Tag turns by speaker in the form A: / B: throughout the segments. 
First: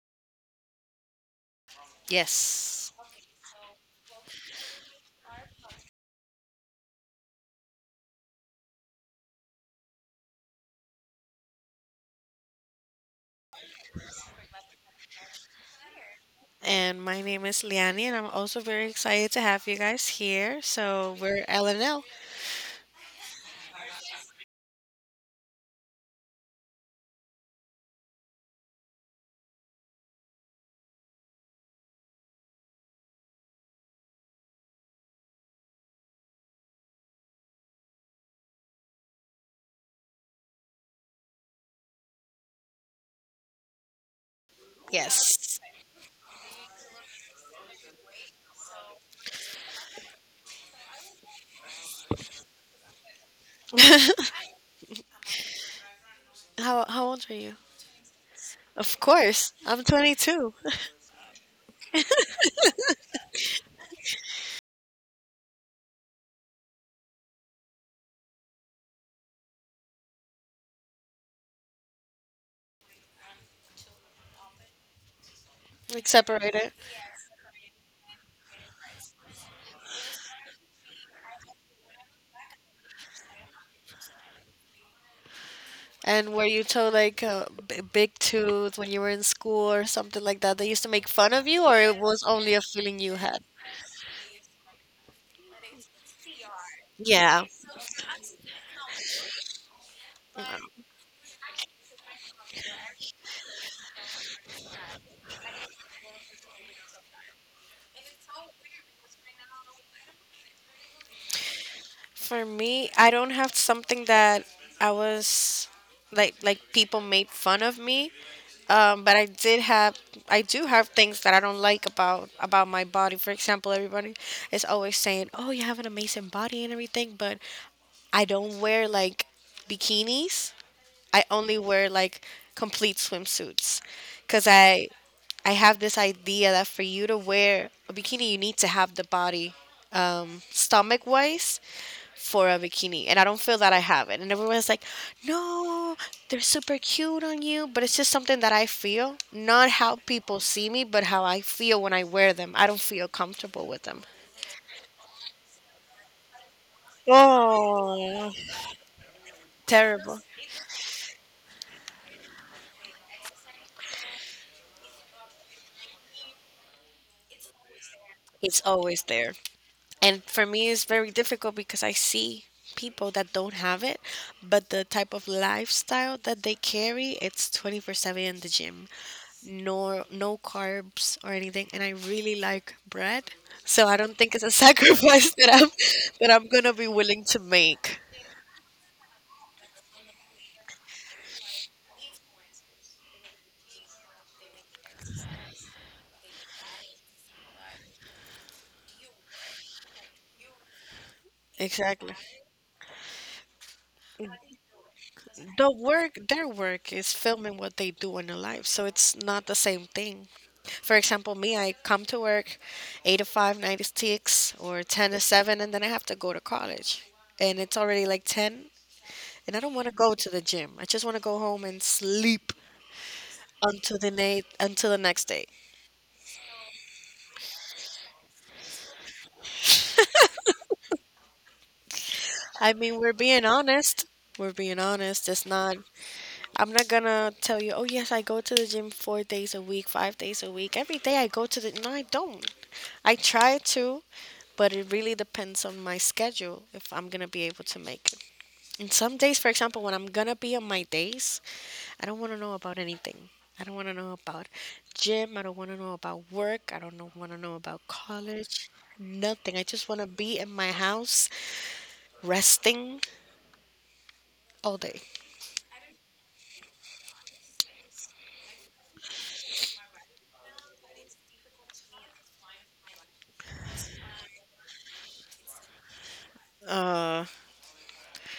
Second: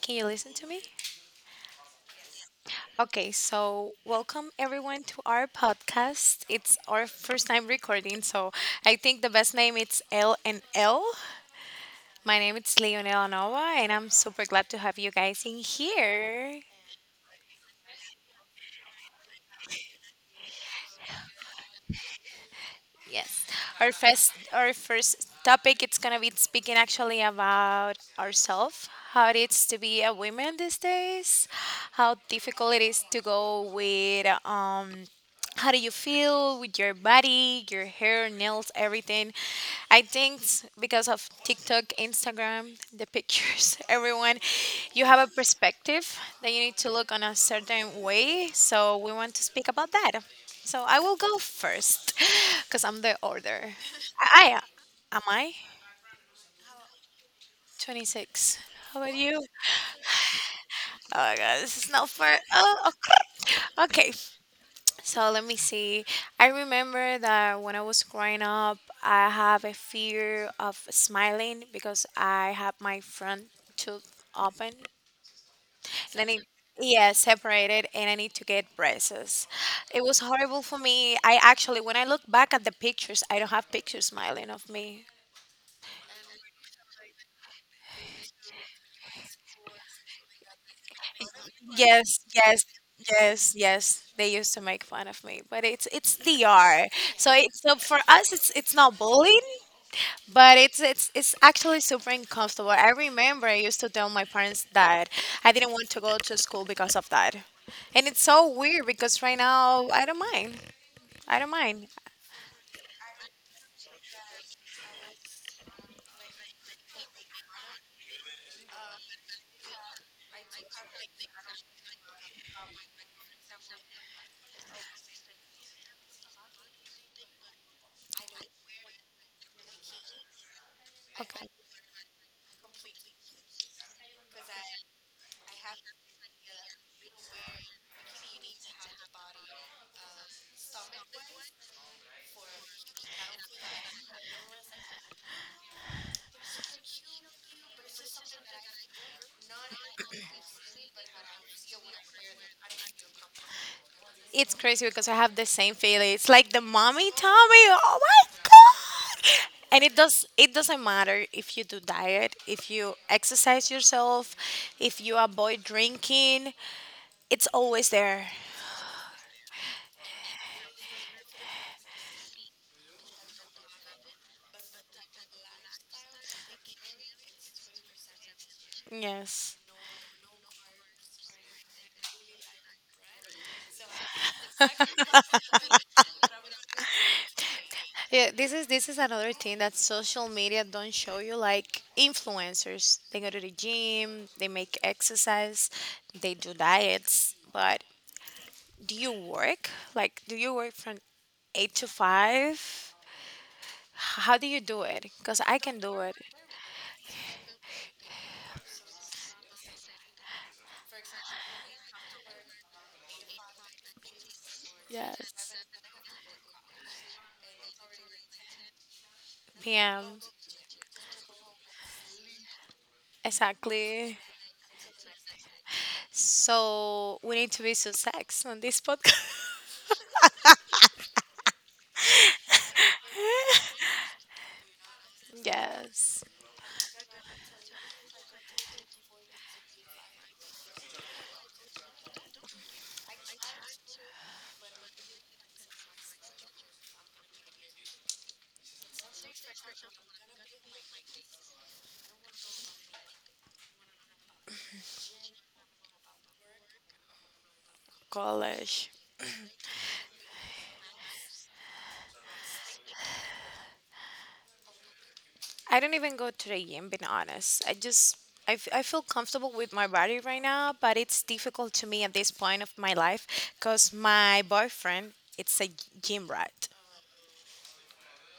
A: can you listen to me?
B: Yes.
A: Okay, so welcome everyone to our podcast. It's our first time recording, so I think the best name it's L and L. My name is Leonela Nova, and I'm super glad to have you guys in here.
B: And my name is Liani, and I'm also very excited to have you guys here. So we're LNL.
A: Yes. Our first topic it's gonna be speaking actually about ourselves, how it is to be a woman these days, how difficult it is to go with. How do you feel with your body, your hair, nails, everything? I think because of TikTok, Instagram, the pictures, everyone, you have a
B: Yes.
A: perspective that you need to look on a certain way. So we want to speak about that. So I will go first because I'm the order. I am I
B: How old are you?
A: 26.
B: Of
A: How about you?
B: course, I'm 22.
A: Oh my god, this is not fair. Oh, okay. Okay, so let me see. I remember that when I was growing up, I have a fear of smiling because I have my front tooth open
B: Like
A: and I need,
B: separated.
A: yeah, separated, and I need to get braces. It was horrible for me. I actually, when I look back at the pictures, I don't have pictures smiling of me.
B: And were you told like b- big tooth when you were in school or something like that? They used to make fun of you, or it
A: Yes,
B: was only a
A: yes,
B: feeling you had?
A: yes, yes. They used to make fun of me, but it's DR. So
B: Yeah.
A: it's so for us, it's not bullying, but it's actually super uncomfortable. I remember I used to tell my parents that I didn't want to go to school because of that, and it's so weird because right now I don't mind. I don't mind.
B: For me, I don't have something that I was like people made fun of me. But I did I do have things that I don't like about my body. For example, everybody is always saying, "Oh, you have an amazing body and everything," but I don't wear like bikinis. I only wear like complete swimsuits, cause I have this idea that for you to wear a bikini, you need to have the body stomach wise for a bikini, and I don't feel that I have it. And everyone's like, no, they're super cute on you. But it's just something that I feel, not how people see me, but how I feel when I wear them. I don't feel comfortable with them.
A: It's crazy because I have the same feeling. It's like the mommy tummy. Oh my
B: Oh,
A: god! And it
B: terrible.
A: does. It doesn't matter if you do diet, if you exercise yourself, if you avoid drinking. It's always there.
B: It's always there. And for me, it's very difficult because I see people that don't have it, but the type of lifestyle that they carry, it's 24/7 in the gym.
A: Yes.
B: No, no carbs or anything, and I really like bread, so I don't think it's a sacrifice that I'm gonna be willing to make.
A: Yeah, this is another thing that social media don't show you like influencers. They go to the gym, they make exercise, they do diets, but do you work? Like do you work from 8 to
B: Exactly.
A: 5? How do you do it? Because I
B: The
A: can do it.
B: work, their work is filming what they do in their life, so it's not the same thing. For example, me, I come to work 8 to 5, 9 to 6, or 10 to
A: Yes.
B: 7, and then I have to go to college. And it's already like 10, and I don't want to go
A: PM.
B: to the gym. I just want to go home and sleep until
A: Exactly.
B: night until the next day.
A: So we need to be so sex on this podcast.
B: I mean, we're being honest. We're being honest. It's not.
A: Yes.
B: I'm not gonna tell you, oh yes, I go to the gym 4 days a week, 5 days a week. Every day I go to the no, I don't. I try to, but it really depends on my schedule if I'm gonna be able to make it. And some days, for example, when I'm gonna be on my days, I don't want to know about anything. I don't want to know about gym. I don't want to know about work. I don't want to know about college.
A: College.
B: Nothing. I just want to be in my house resting all day.
A: I don't even go to the gym, being honest. I just, I, f- I feel comfortable with my body right now, but it's difficult to me at this point of my life because my boyfriend, it's a gym rat.
B: Uh,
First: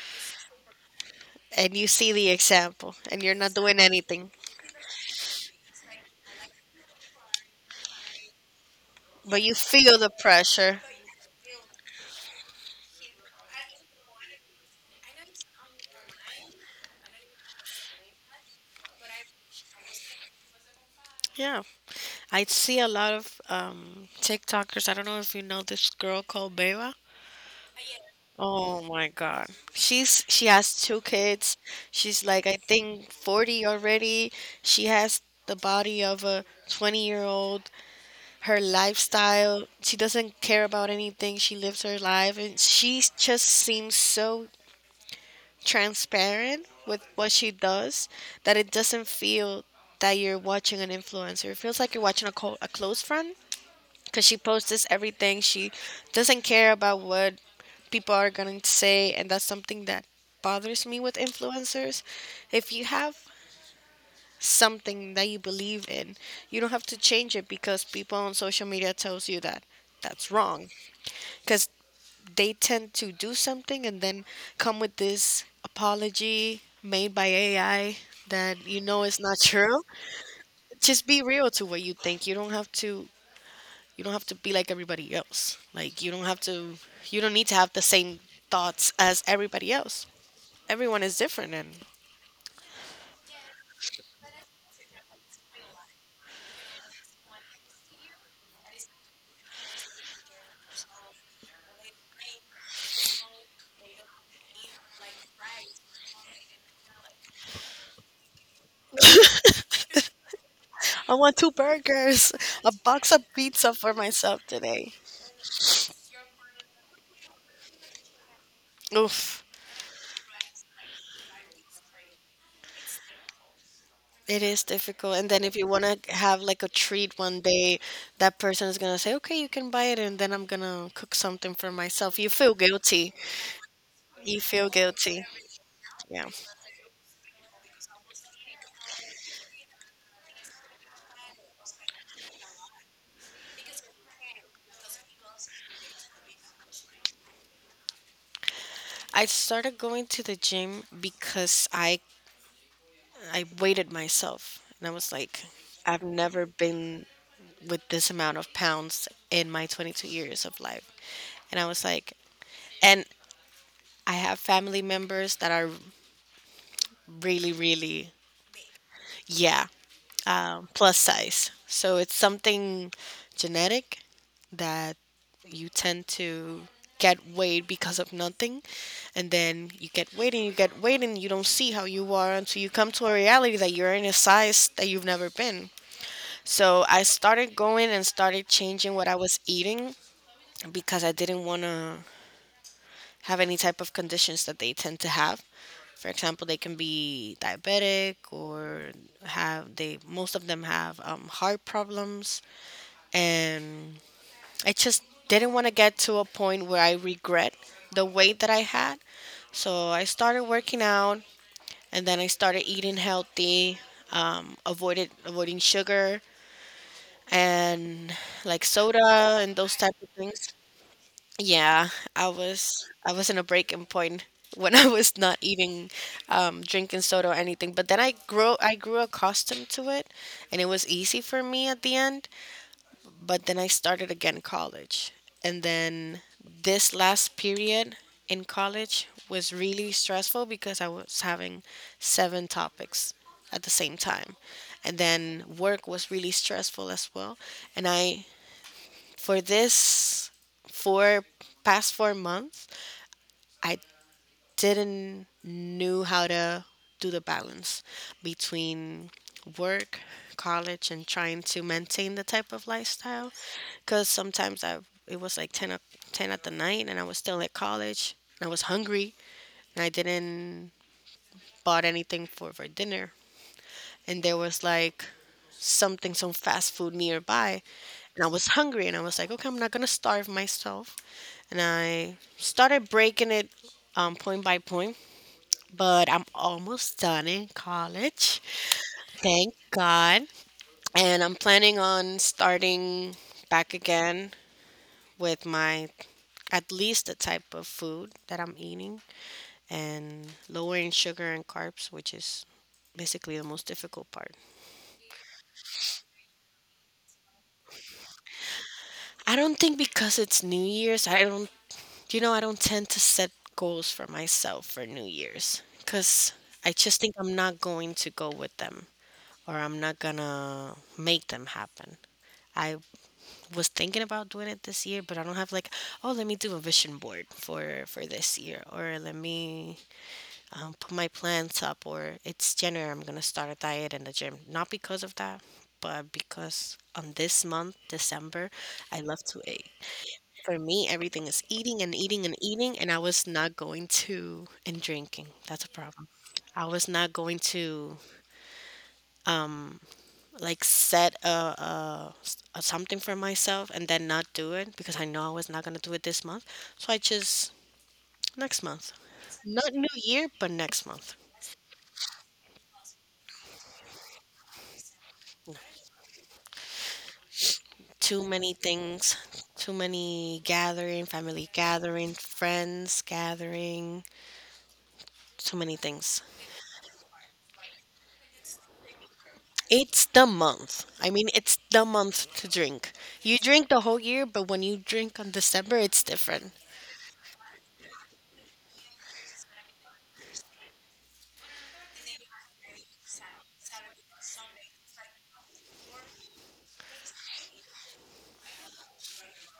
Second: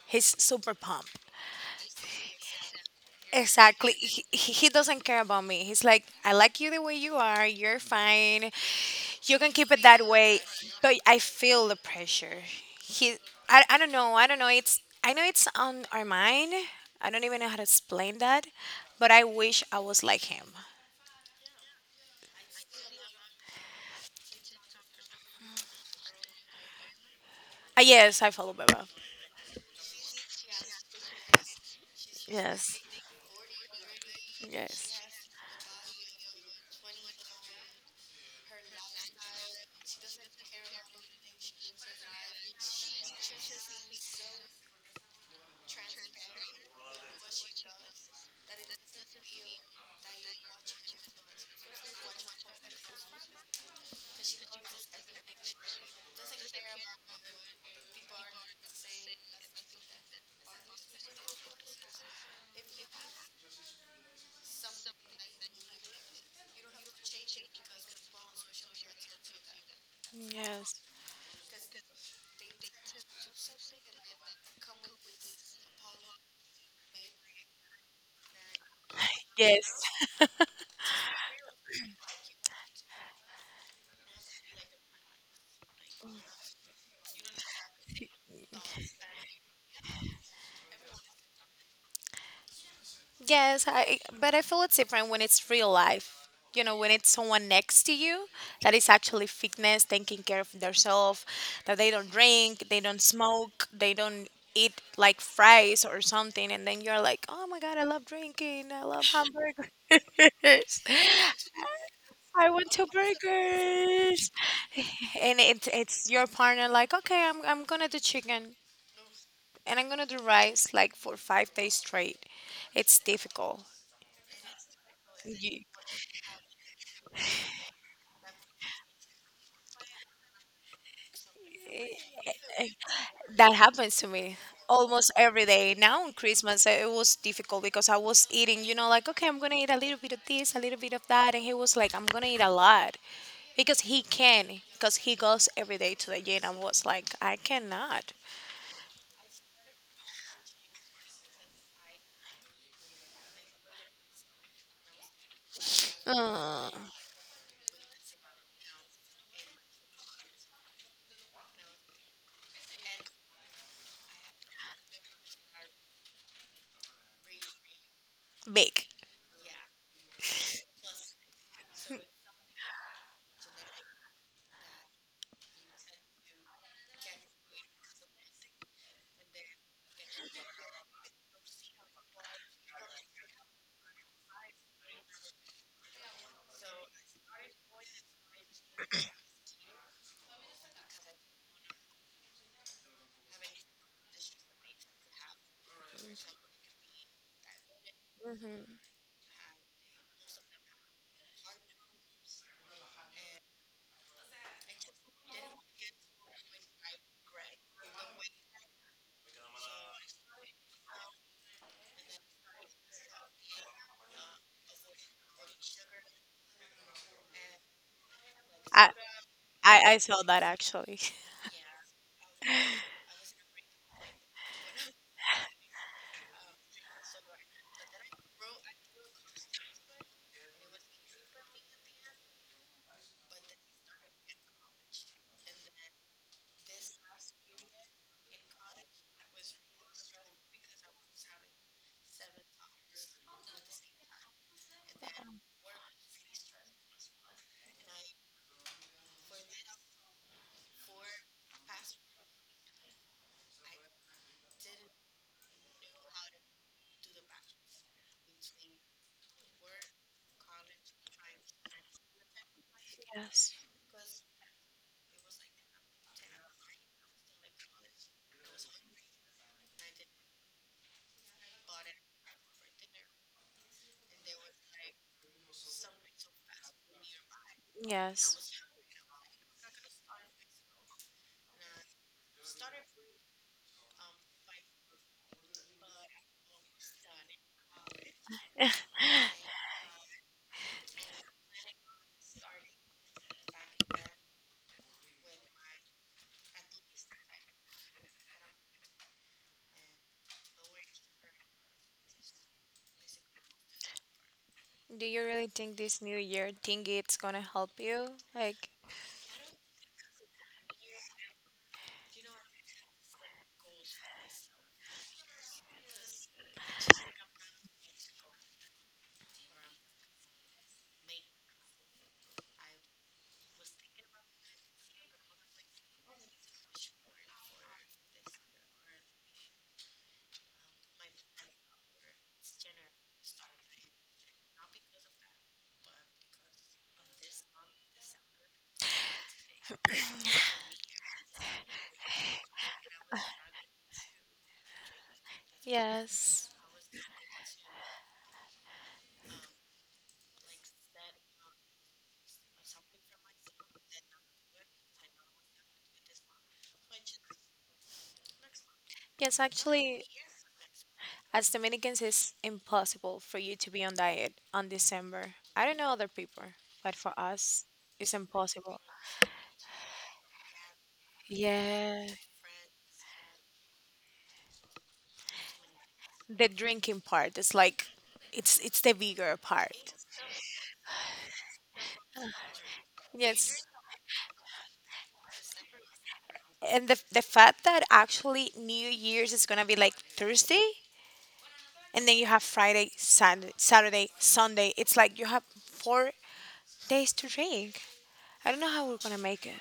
A: He's super pumped.
B: and you see the example and you're not doing
A: Exactly. He,
B: anything,
A: he he doesn't care about me. He's like, I like you the way you are. You're fine. You
B: but
A: can
B: you
A: keep it
B: feel
A: that
B: the
A: way.
B: pressure.
A: But I feel the pressure. He, I don't know. I don't know. I know it's on our mind. I don't even know how to explain that. But I wish I was like him.
B: Yeah, I see a lot of tiktokers. I don't know if you know this girl called Beba.
A: Yes, I follow
B: Oh
A: Beba.
B: my god, she has two kids. She's like, I
A: Yes.
B: think 40 already. She
A: Yes.
B: has the body of a 20-year old. Her lifestyle, she doesn't care about anything. She lives her life and she just seems so transparent with what she does that it doesn't feel that you're watching an influencer. It feels like you're watching a, co- a close friend because she posts everything. She doesn't care about what people are going to say. And that's something that bothers me with influencers. If you have something that you believe in, you don't have to change it because people on social media tells you that that's wrong.
A: Yes.
B: Because they tend to do something and then come with this apology made by AI that you know is not true.
A: Yes.
B: Just be real to what you think. You don't have to be like everybody else. Like you don't need to have the same thoughts as everybody else. Everyone is different, and
A: But I feel it's different when it's real life. You know, when it's someone next to you that is actually fitness, taking care of themselves, that they don't drink, they don't smoke, they don't eat like fries or something, and then you're like, oh my god, I love drinking, I love hamburgers,
B: I want 2 burgers,
A: I want
B: a
A: two
B: box of pizza for
A: burgers,
B: myself today.
A: and it's your partner like, okay, I'm gonna do chicken
B: Oof.
A: and I'm gonna do rice like for 5 days straight. It's difficult.
B: It is difficult. And then if you want to have like a treat one day, that person is gonna say, "Okay, you can buy it," and then I'm gonna cook something for myself. You feel guilty.
A: That happens to me
B: You feel
A: almost
B: guilty.
A: every day. Now on
B: Yeah.
A: Christmas, it was difficult because I was eating, you know, like, okay, I'm going to eat a little bit of this, a little bit of that. And he was like, I'm going to eat a lot because he can, because he goes every day to the gym. I was like, I cannot.
B: I started going to the gym because I weighted myself and I was like, I've never
A: Uh,
B: been with this amount of pounds in my 22 years of life. And I was like, and I have family members that are really
A: big.
B: yeah. Plus size. So it's something genetic that you tend to get weight because of nothing. And then you get weight and you get weight and you don't see how you are until you come to a reality that you're in a size that you've never been. So I started going and started changing what I was eating because I didn't want to have any type of conditions that they tend to have. For example, they can be diabetic
A: Hmm.
B: or have they most of them have heart problems, and I just didn't want to get to a point where I regret the weight that I had. So I started working out, and then I started eating healthy, avoided avoiding sugar and like
A: I,
B: soda and those type
A: I
B: of
A: saw that
B: things.
A: actually.
B: Yeah, I was in a breaking point when I was not eating, drinking soda or anything. But then I grew accustomed to it, and it was easy for me at the end. But then I started again college, and then this last period in college was really stressful because I was having 7 topics at the same time, and then work was really stressful as well. And I for this four past 4 months. I didn't knew how to do the balance between work, college, and trying to maintain the type of lifestyle.
A: Yes.
B: Because sometimes I it was like ten at the night, and I was still at college. And I was hungry, and I didn't bought anything for dinner. And there was like something, some fast food nearby, and I was
A: Yes.
B: hungry, and I was like, okay, I'm not gonna starve myself. And I started breaking it point by point, but I'm almost done in college. Thank God. And I'm planning on starting back again with my at least the type of food that I'm eating and lowering sugar and carbs, which is basically the most difficult part.
A: Do you really think this new year thing it's gonna help you? Like,
B: I don't think because it's New Year's, I don't, you know, I don't tend to set goals for myself for New Year's because I just think I'm not going to go with them or I'm not gonna make them happen. I was thinking about doing it this year, but I don't have like, oh, let me do a vision board for this year, or let me put my plans up, or it's January, I'm gonna start a diet in the gym. Not because of that, but because on this month, December, I love to eat. For me, everything is eating and eating and eating, and I was not going to and drinking. That's a problem.
A: yes.
B: I was not going to um like set a something for myself and then not do it because I know I was not gonna do it this month. So I just next month,
A: Yes,
B: not New
A: actually,
B: Year, but next month.
A: as Dominicans, it's impossible for you to be on diet on December. I don't know other people, but for us, it's
B: Too many
A: impossible.
B: things, too many gathering, family
A: Yeah,
B: gathering, friends gathering, too many things.
A: the drinking part is like, it's the bigger part.
B: It's the month. I mean, it's the month to drink. You
A: Yes,
B: drink the whole year, but when you drink on December, it's different.
A: and the fact that actually New Year's is gonna be like Thursday, and then you have Friday, Sunday, Saturday, Sunday. It's like you have 4 days to drink. I don't know how we're gonna make it.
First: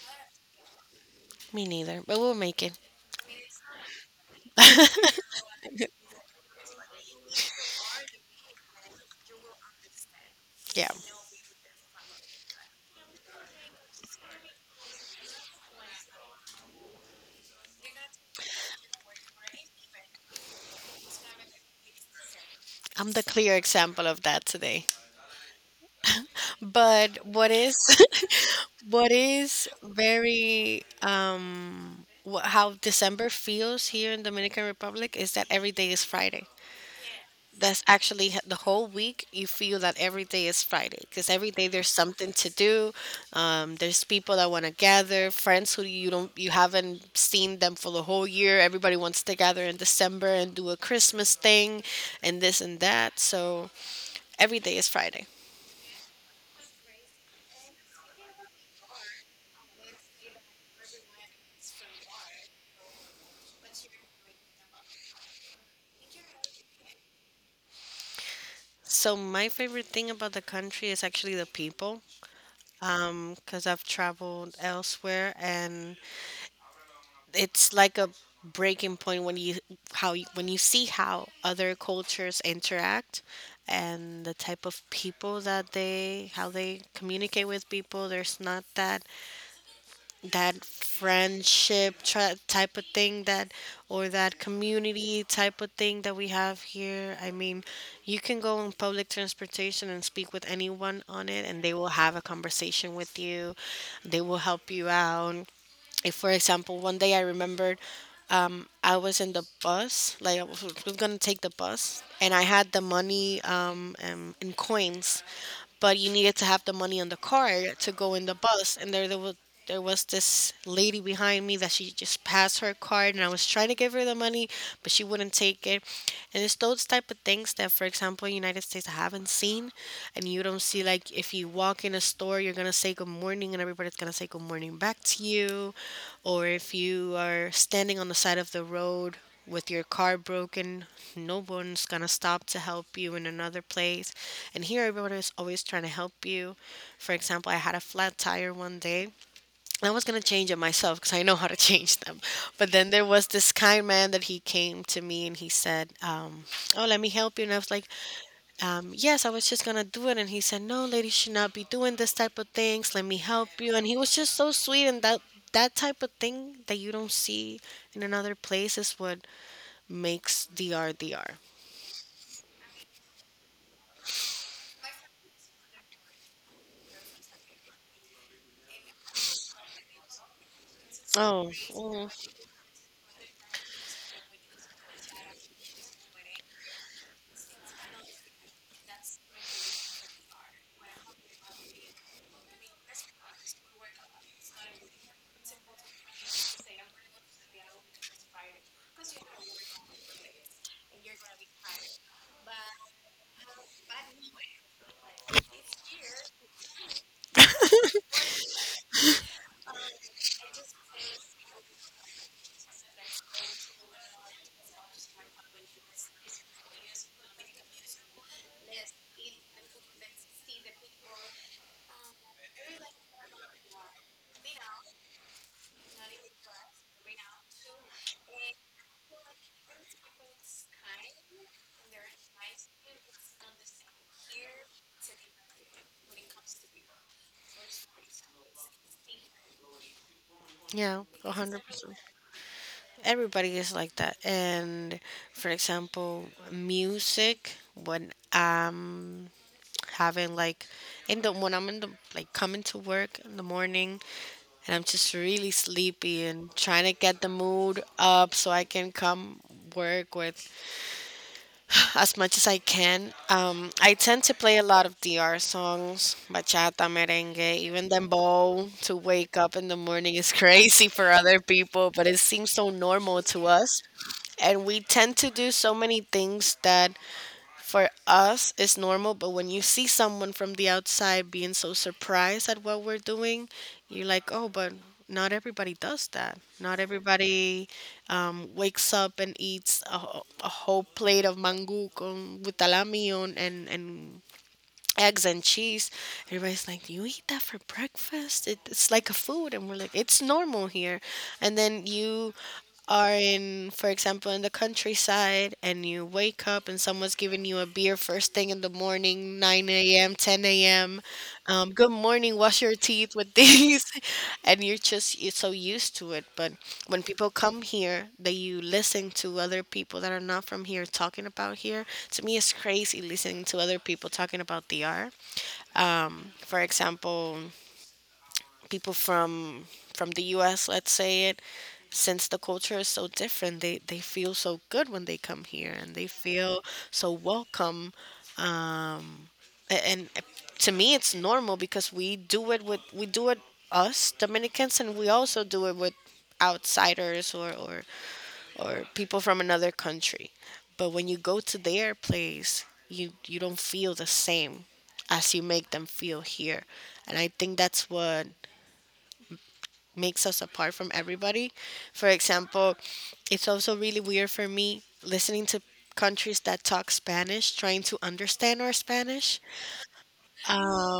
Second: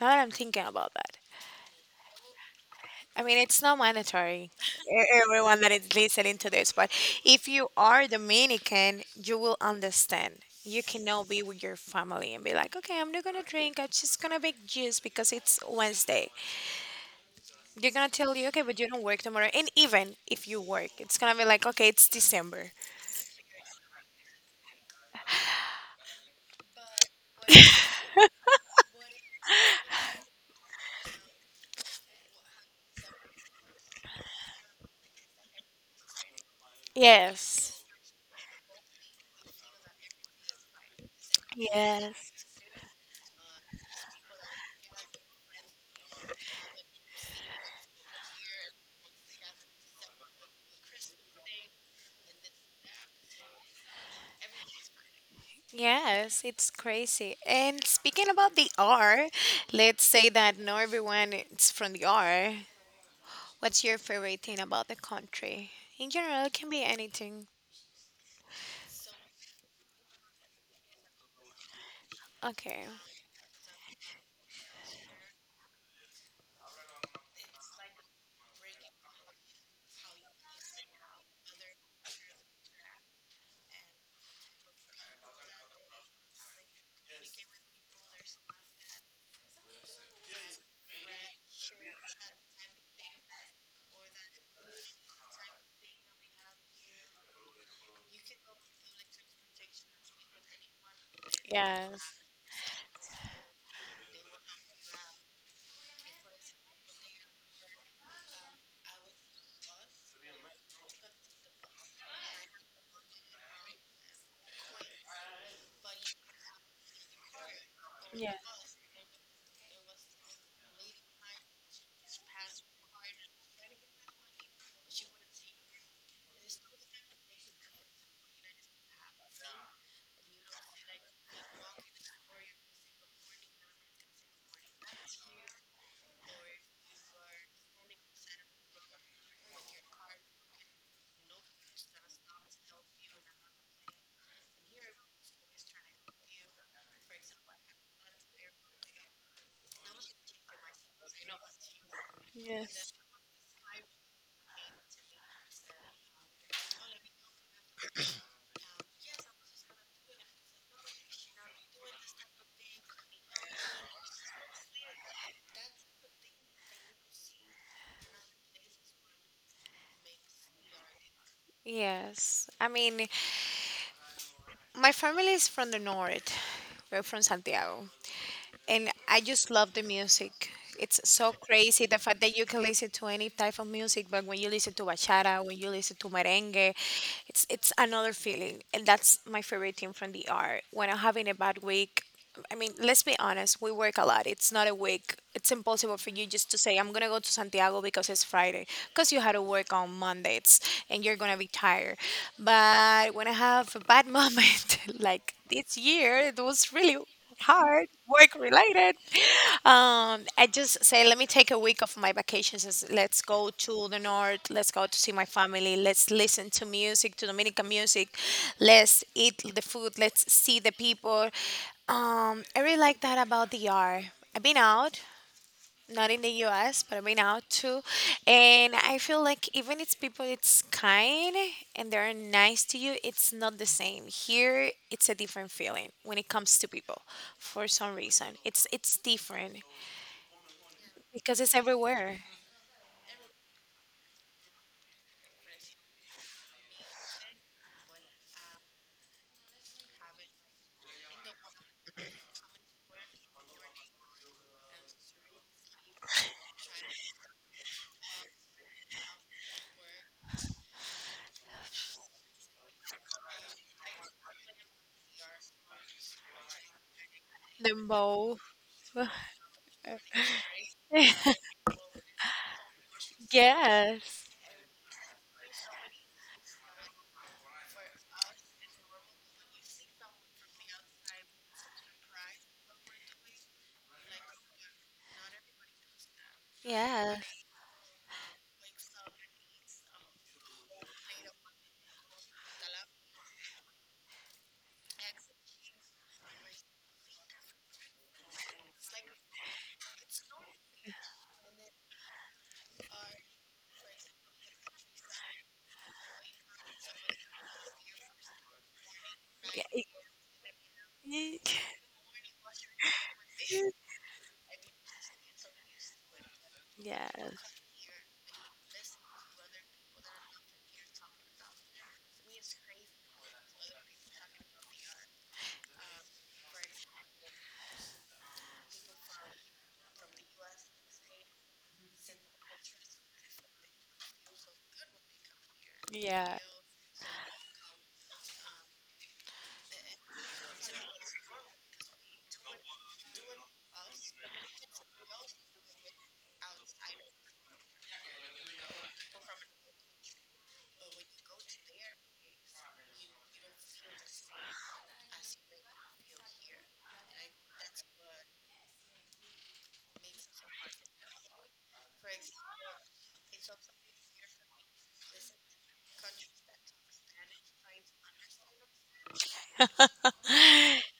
A: Now that I'm thinking about that.
B: Me neither, but we'll make it.
A: I mean, it's not mandatory, everyone that is listening to this, but if you are Dominican, you will understand. You
B: Yeah.
A: cannot be with your family and be like, okay, I'm not gonna drink, I'm just gonna make juice because it's Wednesday. They're gonna tell you, okay, but you don't work tomorrow. And even if you work, it's gonna be like, okay, it's December.
B: I'm the clear example of that today. But what is what is very how December feels here in Dominican Republic is that every day is Friday. That's
A: Yes.
B: actually h- the whole week. You feel that every day is Friday because every day there's something
A: Yes.
B: to do. There's people that want to gather, friends who you haven't seen them for the whole year. Everybody wants to gather in December and do a Christmas thing, and this and that. So every day is Friday.
A: Yes, it's crazy. And speaking about the R, let's say that not everyone is from the R. What's your favorite thing about the country? In general, it can be anything.
B: So my favorite thing about the country is actually the people,
A: Okay.
B: because I've traveled elsewhere and it's like a breaking point when you how you, when you see how other cultures interact and the type of people that they how they communicate with people. There's not that type of thing that or that community type of thing that we have here. I mean, you can go on public transportation and speak with anyone on it, and they will have
A: Yes.
B: a conversation with you, they will help you out. If, for example, one day I remembered, I was in the bus, like I was gonna take the bus, and I had the money in coins, but you needed to have the money on the card to go in the
A: Yes.
B: bus, and there was there was this lady behind me that she just passed her card, and I was trying to give her the money, but she wouldn't take it. And it's those type of things that, for example, in United States I haven't seen. And you don't see, like if you walk in a store, you're gonna say good morning, and everybody's gonna say good morning back to you, or if you are standing on the side of the road with your car broken, no one's gonna stop to help you in another place, and here everyone is always trying to help you. For example, I had a flat tire one day. I was gonna change it myself because I know how to change them. But then
A: Yes.
B: there was this kind man that he came to me and he said, "Oh, let me help you." And I was like, "Yes, I was just gonna do it." And he said, "No, lady should not be doing this type of things. Let me help you." And he was just so sweet. And that that type of thing that you don't see in another place is what makes DR DR.
A: Yes. I mean, my family is from the north. We're from Santiago. And I just love the music. It's so
B: Oh,
A: crazy the
B: mm,
A: fact that you can listen to any type of music, but when you listen to bachata, when you listen to merengue, it's another feeling. And that's my favorite thing from the art. When I'm having a bad week, I mean, let's be honest, we work a lot. It's not a week. It's impossible for you just to say, I'm going to go to Santiago because it's Friday, because you had to work on Mondays and you're going to be tired. But when I have a bad moment, like this year, it was really hard work related, I just say let me take a week of my vacations. Is let's go to the north, let's go to see my family, let's listen to music, to Dominican music, let's eat the food, let's see the people. I really like that about the R. I've been out, not in the US, but right now too. And I feel like even it's people it's kind and they're nice to you, it's not the same. Here it's a different feeling when it comes to people for some reason. It's different
B: yeah,
A: because it's
B: 100%.
A: everywhere.
B: Everybody is like that. And for example, music when I'm having like in the when I'm in the like coming to work in the morning, and I'm just really sleepy and trying to get the mood up so I can come work with as much as I can. I tend to play a lot of DR songs, bachata, merengue, even
A: Limbo.
B: dembow. To wake up in the morning is crazy for other people, but it seems so normal to us.
A: Yes.
B: And we tend to do so many things that for us it's normal, but when you see someone from the outside being so surprised at what we're doing, you're like, oh, but not everybody does that, not
A: Yeah.
B: everybody wakes up and eats a, a whole plate of mango con with salami on and eggs and cheese. Everybody's like, "Do you eat that for breakfast? It's like a food." And we're like, "It's normal here." And then you are in, for example, in the countryside, and you wake up and someone's giving you a beer first thing in the morning, nine a.m a.m., 10 a.m.
A: Yeah.
B: Good morning, wash your teeth with these. And you're so used to it. But when
A: Yeah.
B: people come here, that you listen to other people that are not from here talking about here. To me, it's crazy listening to other people talking about the art. For example, people from the US, let's say it, since the culture is so different, they feel so good when they come here, and they
A: Yeah.
B: feel so welcome. Um, a- and to me, it's normal because we do it us Dominicans, and we also do it with outsiders or people from another country. But when you go to their place, you don't feel the same as you make them feel here. And I think that's what makes us apart from everybody. For example, it's also really weird for me listening to countries that talk Spanish, trying to understand our Spanish,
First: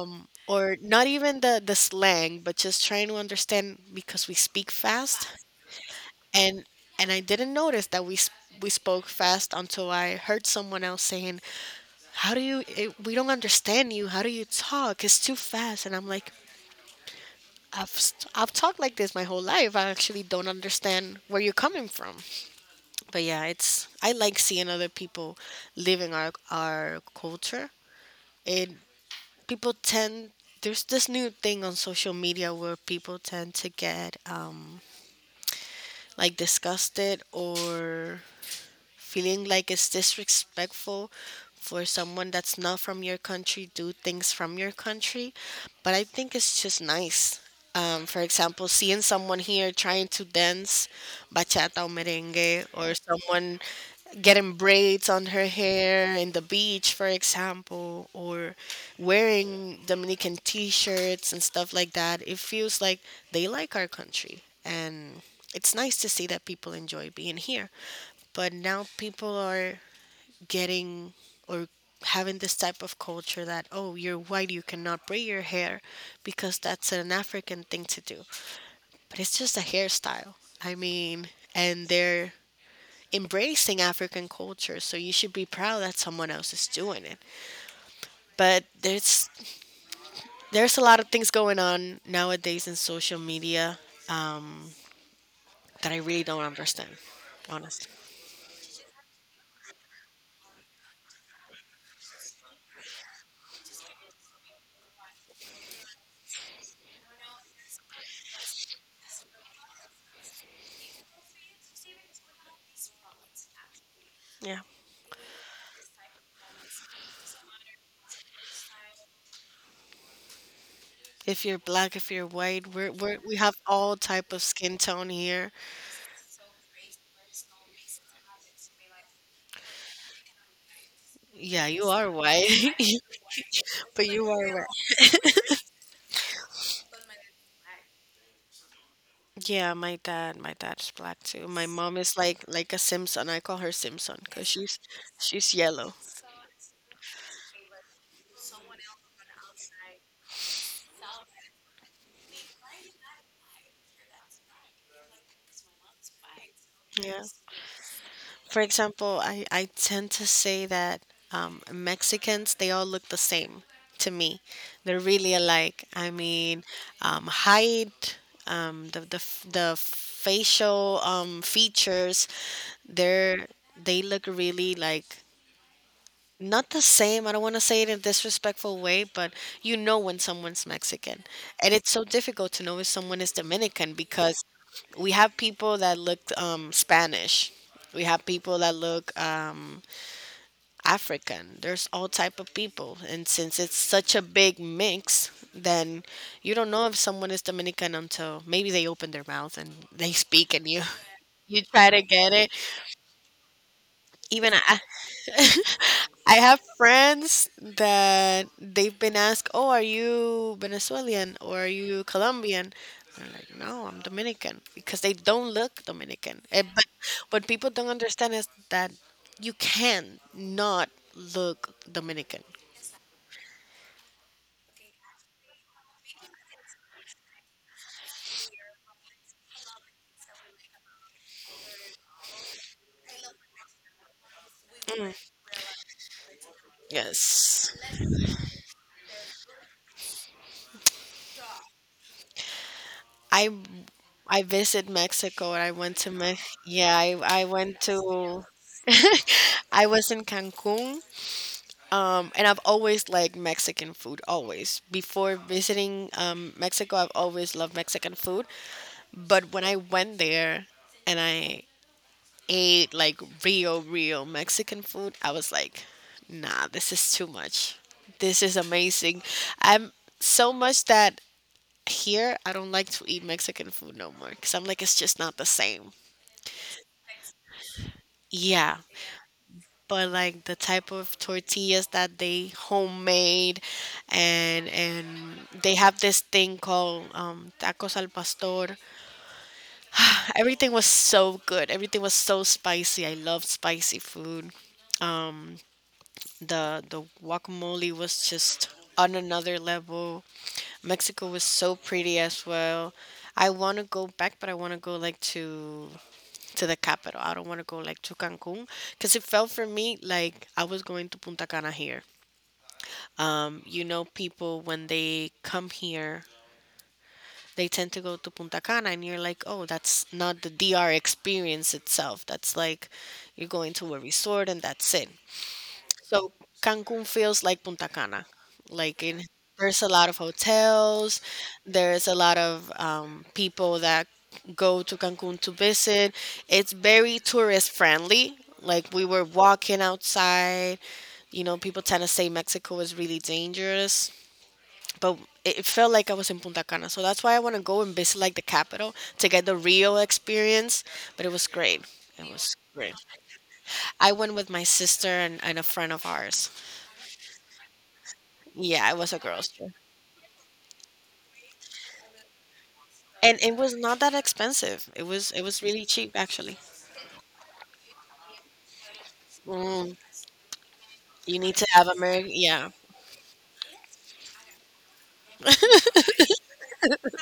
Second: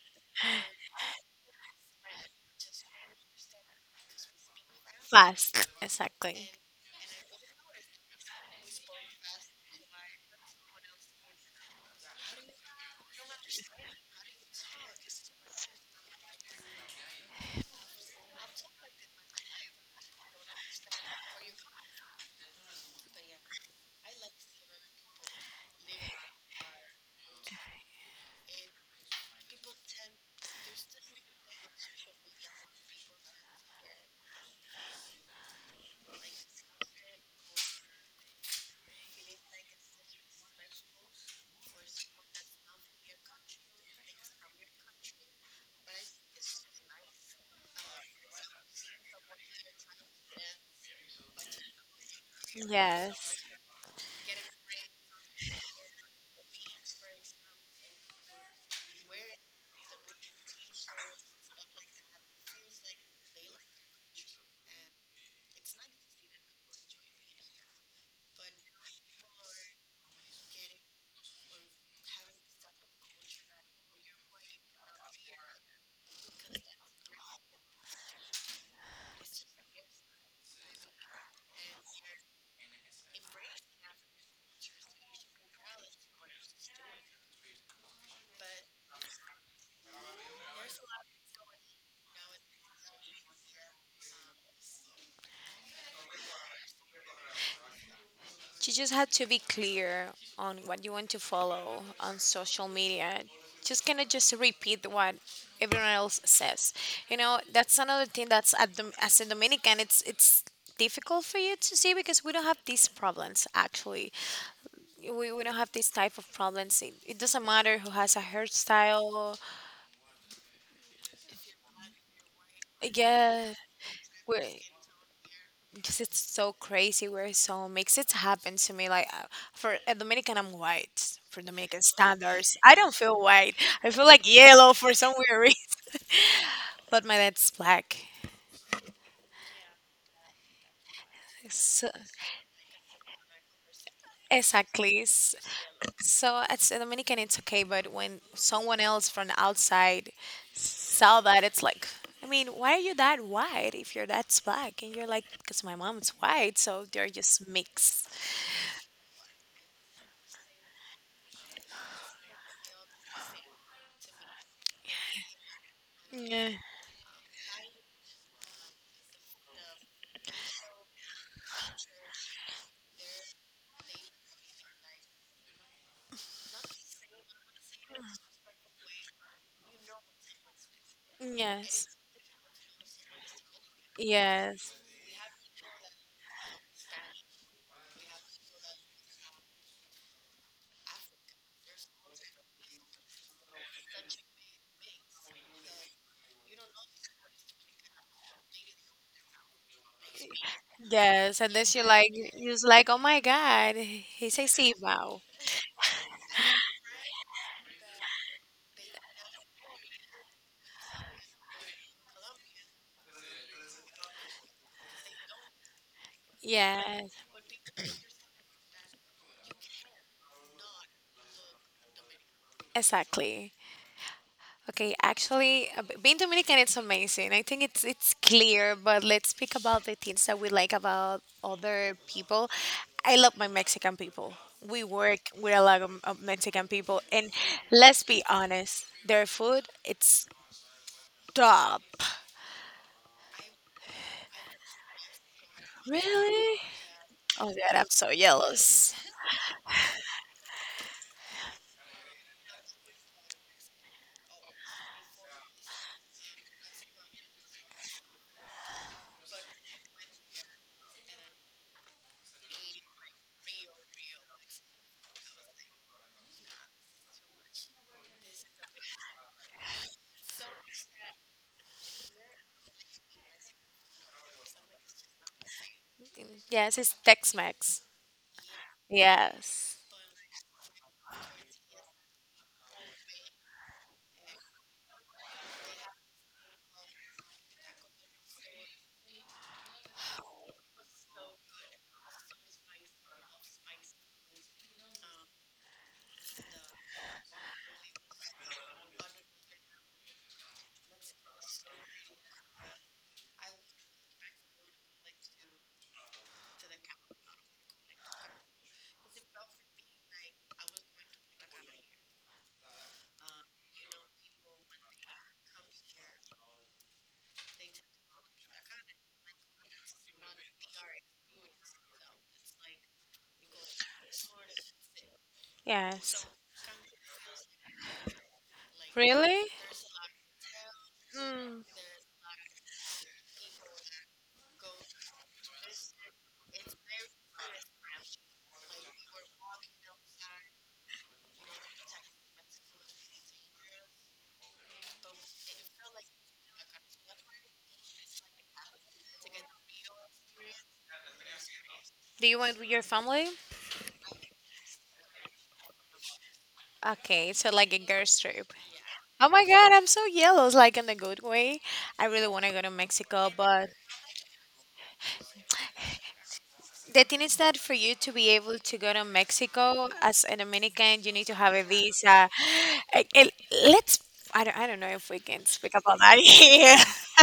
B: or not even the slang, but just trying to understand because we speak fast.
A: Fast. Exactly.
B: And I didn't notice that we spoke fast until I heard someone else saying, "How do you? We don't understand you. How do you talk? It's too fast." And I'm like, I've talked like this my whole life. I actually don't understand where you're coming from. But yeah, it's I like seeing other people living our culture. And people tend there's this new thing on social media where people tend to get like disgusted or feeling like it's disrespectful for someone that's not from your country do things from your country, but I think it's just nice. For example, seeing someone here trying to dance bachata or merengue, or
A: Yes.
B: someone getting braids on her hair in the beach for example, or wearing dominican t-shirts and stuff like that, it feels like they like our country, and it's nice to see that people enjoy being here. But now people are getting or having this type of culture that, oh, you're white, you cannot braid your hair because that's an African thing to do. But it's just a hairstyle. I mean, and they're embracing African culture, so you should be proud that someone else is doing it. But there's a lot of things going on nowadays in social media, um, that I really don't understand, honestly.
A: You just have to be clear on what you want to follow on social media. Just kind of just repeat what everyone else says. You know, that's another thing that's at the, as a Dominican, it's difficult for you to see because we don't have these problems actually.
B: Yeah.
A: We don't have this type of problems. It doesn't matter who has a hairstyle.
B: If you're black, if you're white, we
A: Yeah,
B: have all type of
A: we.
B: skin tone here.
A: Because it's so crazy where so makes it happen to me. Like for a Dominican, I'm white. For
B: Yeah,
A: Dominican
B: you are white,
A: standards, I don't feel white. I feel
B: but
A: like
B: you are white.
A: yellow for some weird reason. But my dad's black.
B: Yeah, my dad's black too. My
A: So,
B: mom is like a Simpson. I call her Simpson because
A: exactly.
B: she's yellow.
A: So as a Dominican, it's okay. But when someone else from the outside saw that, it's like, I mean, why are you that white if your dad's black? And you're like, because my mom's white, so they're
B: Yeah.
A: just mixed.
B: For example, I tend to say that Mexicans, they all look the same to me. They're really alike. I
A: Yeah.
B: mean, height, the facial features, they're, they look really like not the same. I don't want to say it in a disrespectful way, but you know when someone's Mexican. And it's
A: Yes.
B: so difficult to know if someone is Dominican because
A: Yes.
B: we have people that look Spanish. We have people that look African. There's all type of people, and since it's such a big mix, then you don't know if someone is Dominican until maybe they open their mouth and they speak, and you
A: Yes, and
B: you
A: then she
B: try to
A: like
B: get
A: you
B: it.
A: was like, "Oh my God, he's a
B: Even I,
A: Cibao."
B: I have friends that they've been asked, "Oh, are you Venezuelan or are you Colombian?" And I'm like, "No, I'm Dominican," because they don't look Dominican. But
A: Yes,
B: what people don't understand is that you can not look Dominican.
A: exactly. Okay, actually, being Dominican, it's amazing. I think it's clear, but let's speak about the things that we like about other people. I love my Mexican people. We work with a lot of Mexican people, and
B: Yes.
A: let's be honest, their food it's top.
B: I I visit Mexico and I went to Mex
A: Really?
B: yeah, I
A: Oh God,
B: went
A: I'm so
B: to
A: jealous.
B: I was in Cancun. And I've always liked Mexican food, always. Before visiting Mexico, I've always loved Mexican food. But when I went there and I ate like real, real Mexican food, I was like, nah, this is too much. This is amazing. I'm so much that here I don't like to eat Mexican food no more because I'm like, it's just not the same.
A: Yes, it's Tex-Mex.
B: Yeah.
A: Yes.
B: But like the type of tortillas that they homemade and they have this thing called tacos al pastor. Everything was so good, everything was so spicy. I love spicy food. um, the guacamole was just on another level. Mexico was so pretty as well. I want to go back, but I want to go like to the capital. I don't want to go like to Cancun because it felt for me like I was going to Punta Cana here. You know, people when they come here, they tend to go to Punta Cana, and you're like, oh, that's not the DR experience itself. That's like you're going to a resort and that's it.
A: Yes.
B: So Cancun feels like Punta Cana. Like in,
A: Really?
B: there's a lot of hotels, there's a lot of people that go to Cancun to visit. It's very tourist friendly. Like we were walking outside, you know, people tend to say Mexico is really dangerous, but it felt like I was in Punta Cana. So that's why I want to go and visit like the capital to get the real experience. But it was great.
A: Do
B: It
A: you
B: was
A: went with your
B: great.
A: family?
B: I went with my sister and a friend of ours.
A: Okay, so like a girls trip.
B: Yeah, it was a
A: Oh my
B: girls trip.
A: God, I'm so yellow, it's like in a good way. I really want to go to Mexico,
B: And it
A: but
B: was not that expensive. It was really cheap actually.
A: the thing is that for you to be able to go to Mexico
B: Mm,
A: as a Dominican, you need to
B: you
A: have
B: need
A: a
B: to have
A: visa.
B: American. Yeah,
A: Eh, eh, Let's, I don't know if we can speak about that here.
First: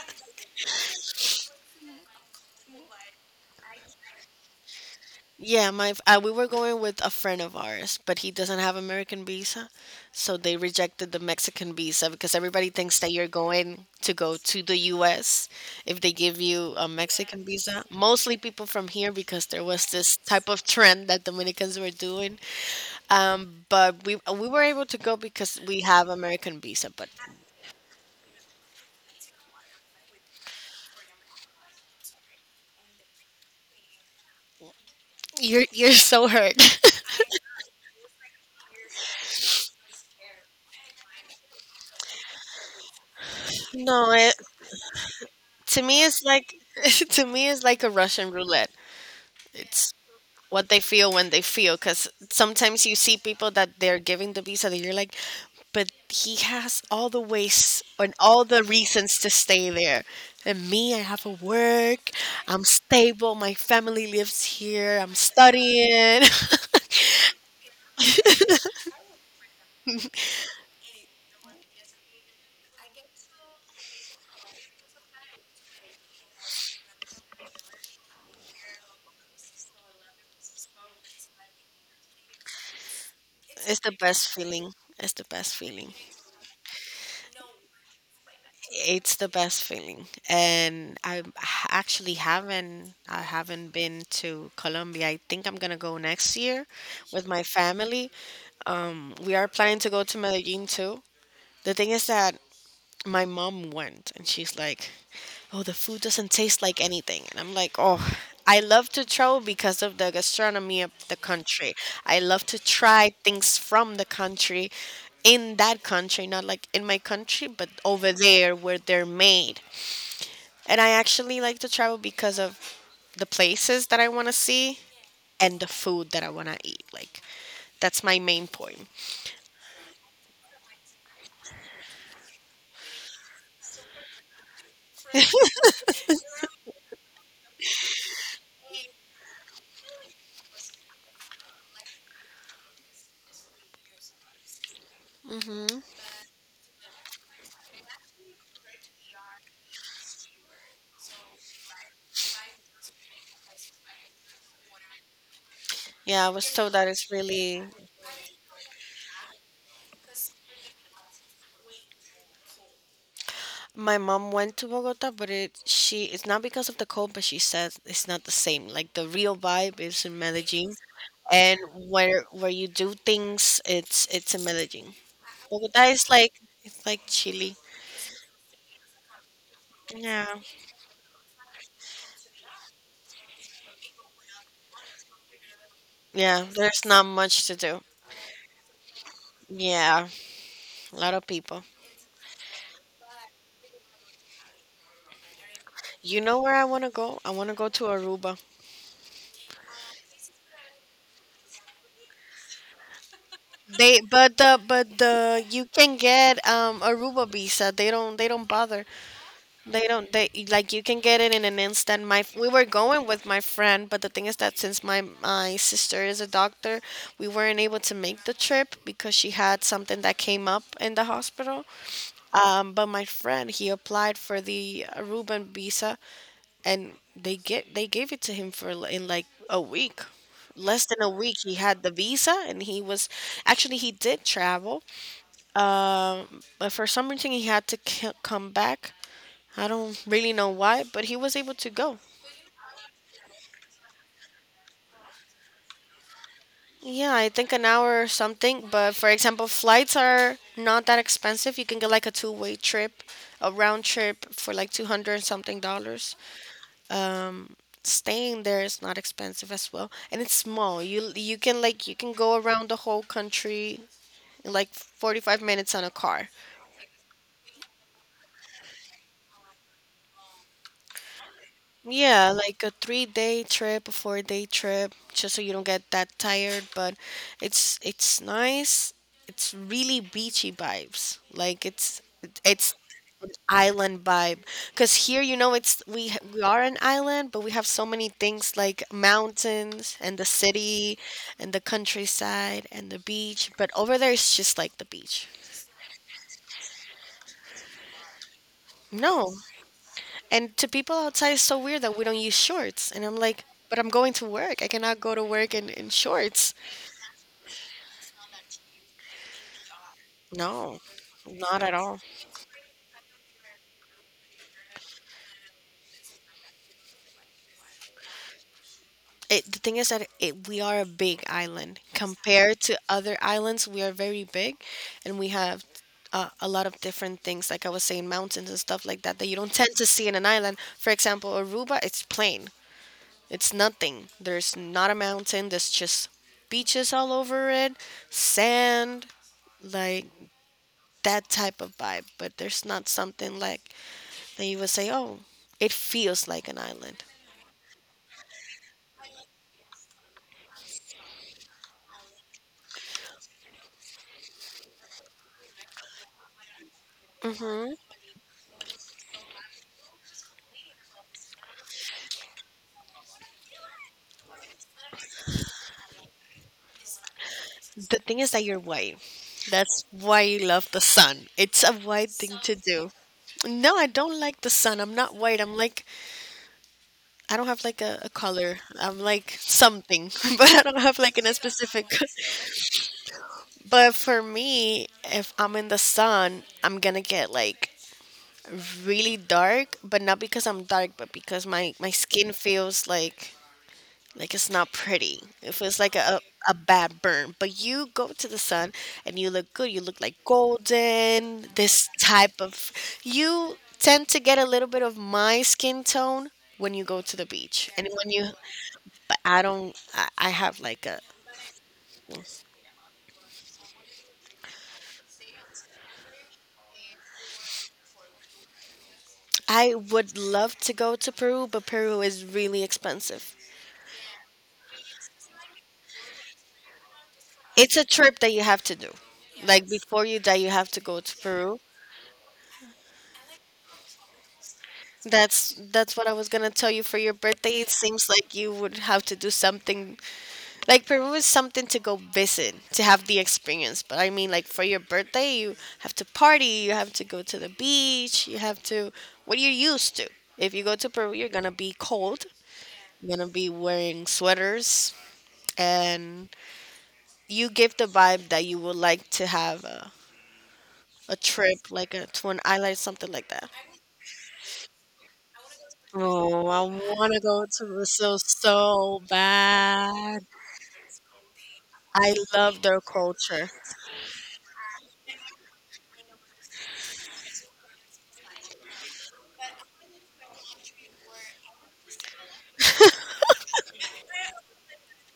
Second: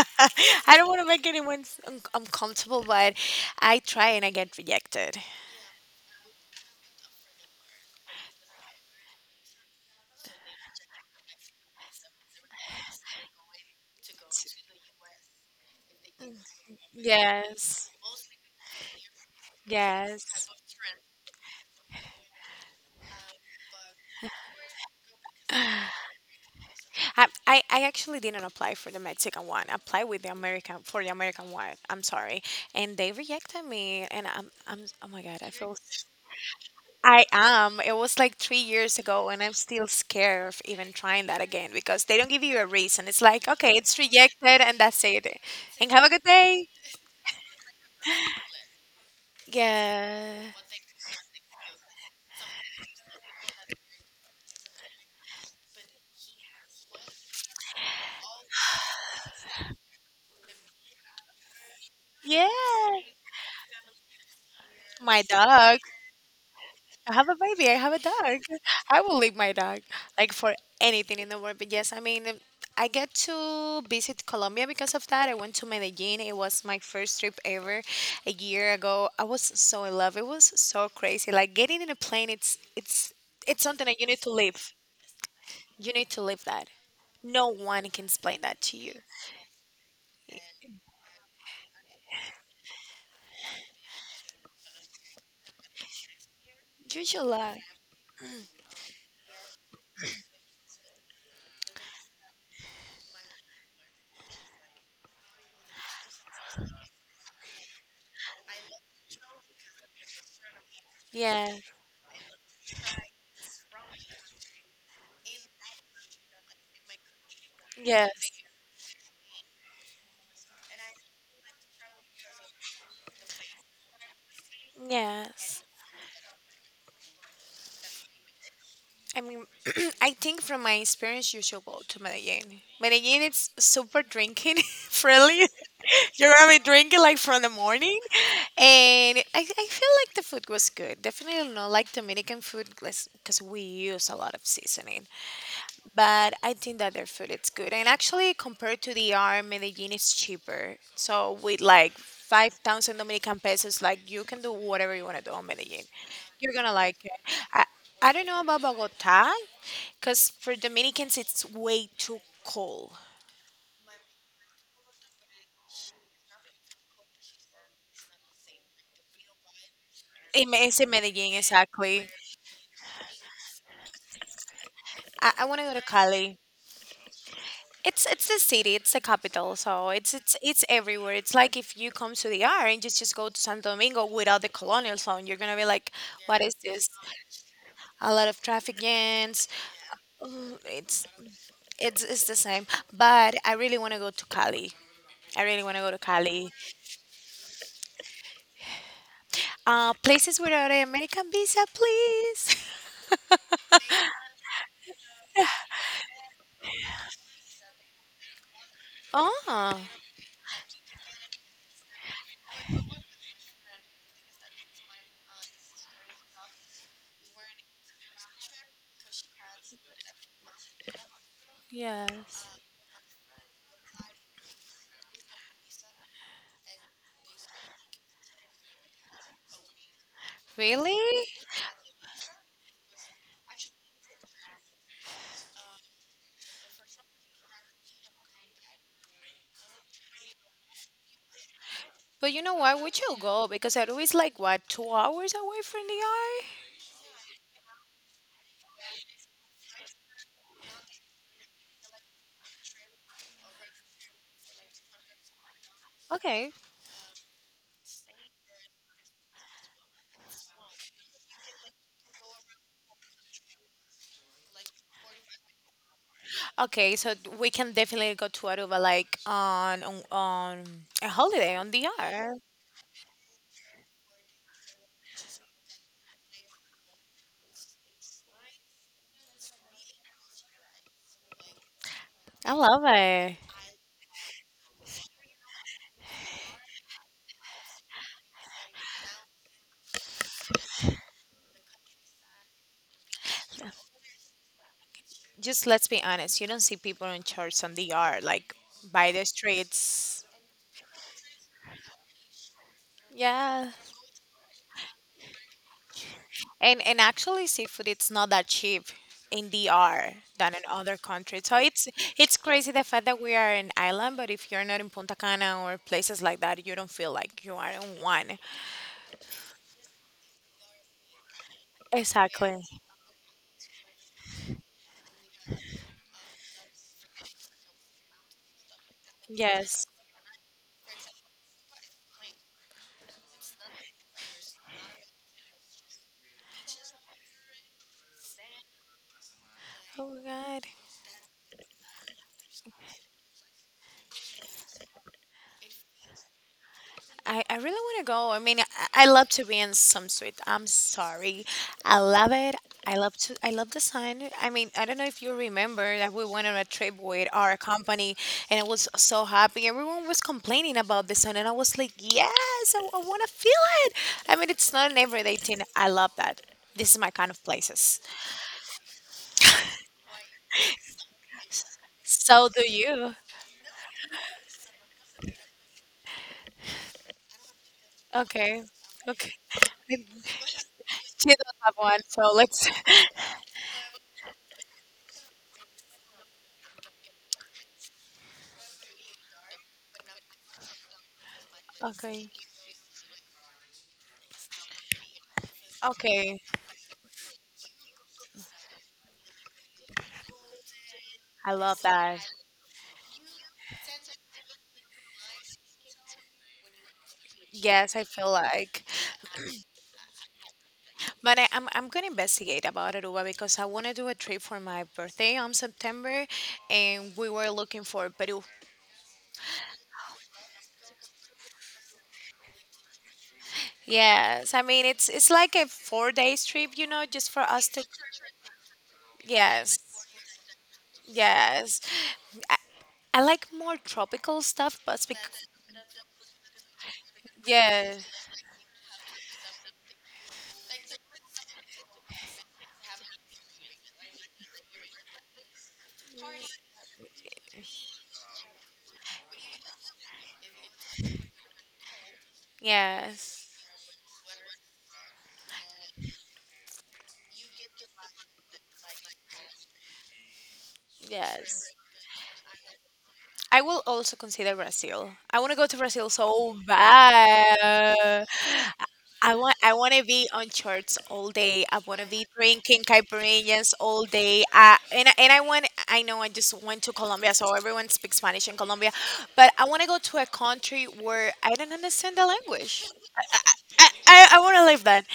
A: I don't want to make anyone uncomfortable, but I try and I get rejected.
B: yeah, we were going with a friend of ours, but he doesn't have American visa, so they rejected the Mexican visa because everybody thinks that you're going to go to the U.S. if they give you a Mexican visa.
A: Yes,
B: Mostly people from here because there was this type
A: yes.
B: of trend that Dominicans were doing. But we were able to go because we have American visa. But
A: I actually didn't apply for the Mexican one. I applied with the American for the American one. I'm sorry, and they rejected me. And I'm oh my god, I feel
B: you're so hurt.
A: I am. It was like 3 years ago, and I'm still scared of even trying that again because they don't give you a reason. It's like okay, it's
B: No, it,
A: rejected, and that's it.
B: to
A: And
B: me
A: have a
B: it's
A: good
B: like
A: day.
B: to me it's like a Russian roulette. It's
A: Yeah,
B: what they feel when they feel, because sometimes you see people that they're giving the visa that you're like but he has all the ways and all the reasons to stay there, and me I have a work,
A: yeah.
B: I'm stable, my family lives here, I'm
A: My dog.
B: studying.
A: I have a baby. I have a dog. I will leave my dog like for anything in the world. But yes, I mean, I get to visit Colombia because of that. I went to Medellin. It was my first trip ever a year ago. I was so in love. It was so crazy. Like getting in a plane, it's
B: It's
A: something
B: the
A: that you need
B: best
A: to
B: feeling,
A: live.
B: it's the best feeling.
A: You need to live that. No one can explain that to you.
B: It's the best feeling. And actually haven't I haven't been to Colombia. I think I'm gonna go next year with my
A: Usually,
B: family. We are planning to go to Medellin too. The thing is that my mom went and she's like, "Oh, the food doesn't taste like anything." And I'm like, "Oh, I love to travel because of the gastronomy of the
A: yeah.
B: country. I love to try things from the country in that country, not like in my country, but over
A: Yes.
B: there where they're made. And I actually like to travel because of the places that I want to see and
A: Yes.
B: the food that I want to eat. Like, that's my main point."
A: I mean, I think from my experience, you should go to Medellin. Medellin, it's super drinking friendly. You're gonna be drinking like from the morning, and I feel like the food was good. Definitely not like Dominican food, because we use a lot of seasoning,
B: Hmm.
A: but I think that their food is good. And actually, compared to the R, Medellin is cheaper. So with like 5,000 Dominican pesos, like you can do whatever you want to do on Medellin.
B: Yeah, I was
A: You're
B: told
A: gonna
B: that
A: like
B: it's
A: it. I,
B: really.
A: I don't know about Bogota, because for Dominicans it's way too cold.
B: My mom went to Bogota, but it's not because of the cold, but she says it's not the same. Like the real vibe is in
A: In,
B: Medellin,
A: it's in Medellin,
B: and
A: exactly.
B: where you do things, it's in Medellin.
A: I want to go to
B: Bogota is like
A: Cali.
B: it's like Chile.
A: It's the city, it's the capital, so it's
B: Yeah,
A: it's it's everywhere. It's like if you come to the R and just go to Santo Domingo without the colonial zone, you're gonna be like, what
B: yeah.
A: is
B: There's
A: this?
B: not much to do.
A: A lot of traffic jams.
B: Yeah,
A: Mm,
B: a
A: It's
B: lot of people.
A: it's it's the same. But I really want to go to Cali. I really want to go to
B: You know
A: Cali.
B: where I want to go? I want to go to Aruba.
A: Places without an American visa, please.
B: You can get Aruba visa. They don't bother.
A: Oh,
B: They don't, They like you can get it in an instant. We were going with my friend, but the thing is that since my sister is a doctor, we weren't able to make the trip because she had something that came up in the hospital.
A: yes,
B: But my friend, he applied for the Aruban visa, and they gave it to him in like a week, less
A: really?
B: than a week he had the visa, and he was actually he did travel, but for some reason he had to come back. I don't really know why, but he was able to go.
A: But you know what? We should go because Peru is like what, 2 hours away from the R.
B: Yeah, I think an hour or something, but for example, flights are not that expensive. You can get like a two-way trip, a round trip for like 200 and something dollars.
A: Okay.
B: Um, staying there is not expensive as well, and it's small. You can go around the whole country in like 45 minutes on a car.
A: Okay, so we can definitely go to Aruba like on a holiday on the
B: Yeah,
A: R.
B: like a 3 day trip, a 4 day trip, just so you don't get that tired. But it's nice. It's really beachy vibes. Like it's
A: I
B: it's
A: love
B: an
A: it.
B: island vibe. Cause here, we are an island, but we have so many things like mountains and the city and the countryside and the beach. But over there, it's just like the beach.
A: Just let's be honest, you don't see people in church on the yard, like by the
B: No.
A: streets.
B: And to people outside, it's so weird that we don't use shorts. And I'm like,
A: Yeah.
B: but I'm going to work. I cannot go to work in shorts.
A: And actually seafood it's not that cheap in DR than in
B: No,
A: other countries. So
B: not at all.
A: it's crazy the fact that we are an island, but if you're not in Punta Cana or places like that, you don't feel like you are in one.
B: The thing is that we are a big island. Compared
A: Exactly.
B: to other islands, we are very big, and we have a lot of different things, like I was saying, mountains and stuff like that, that you don't tend to
A: Yes.
B: see in an island. For example, Aruba, it's plain, it's nothing. There's not a mountain, there's just beaches all over it, sand, like
A: Oh god.
B: that type of vibe, but there's not something like that you would say, oh, it feels like an island.
A: I really want to go. I mean, I love to be in some suite. I'm sorry. I love it. I love the sun. I mean, I don't know if you remember that we went on a trip with our
B: Hmm.
A: company and I was so happy. Everyone was complaining about the sun and I was like, "Yes, I want to feel it." I mean, it's not an everyday thing. I love that. This is my kind of
B: The
A: places.
B: thing is that you're white. That's why you love the sun. It's a white thing
A: So
B: to
A: do
B: do.
A: you.
B: No, I don't like the sun. I'm not white. I'm like, I don't have like a color.
A: Okay.
B: I'm
A: Okay.
B: like something, but I don't have like in
A: She
B: a
A: does have
B: specific.
A: one, so let's
B: But for me, if I'm in the sun, I'm gonna get like really dark, but not because I'm dark, but because my
A: okay.
B: skin feels like. Like it's not pretty. It feels like a
A: Okay.
B: a bad burn, but you go to the sun and you look good. You look like golden.
A: I love
B: This
A: that.
B: type of you tend to get a little bit of my skin tone when you go to the beach and
A: Yes, I
B: when you.
A: feel like,
B: But I don't. I have like a.
A: but I'm gonna investigate about Aruba because I want to do a trip for my birthday on September, and we were looking for Peru.
B: I would love to go to Peru, but Peru is really expensive.
A: Yes, I mean it's like a 4 days trip, you know, just for us
B: It's a
A: to.
B: trip that you have to do. Like,
A: Yes,
B: before you die, you have to go to Peru.
A: yes, I like more tropical stuff, but
B: That's what I was gonna tell you for your birthday. It
A: yeah,
B: seems like you would have to do something like Peru is something to go visit, to have the experience. But I mean, like for your birthday you have to party, you have to go to the beach, you have to what you're used to. If you go to Peru you're gonna be cold, you're gonna
A: yes,
B: be wearing sweaters, and you give the vibe that you would like to have a trip
A: yes.
B: to an island, something like that.
A: I will also consider Brazil. I want to go to Brazil
B: Oh,
A: so
B: I wanna go to Brazil
A: bad.
B: so
A: I want to
B: bad.
A: be on shorts all day. I want to
B: I
A: be
B: love their
A: drinking
B: culture.
A: caipirinhas all day. And I want, I know I just went to Colombia, so everyone speaks Spanish in Colombia, but I want to go to a country where I don't understand the language. I want to live that.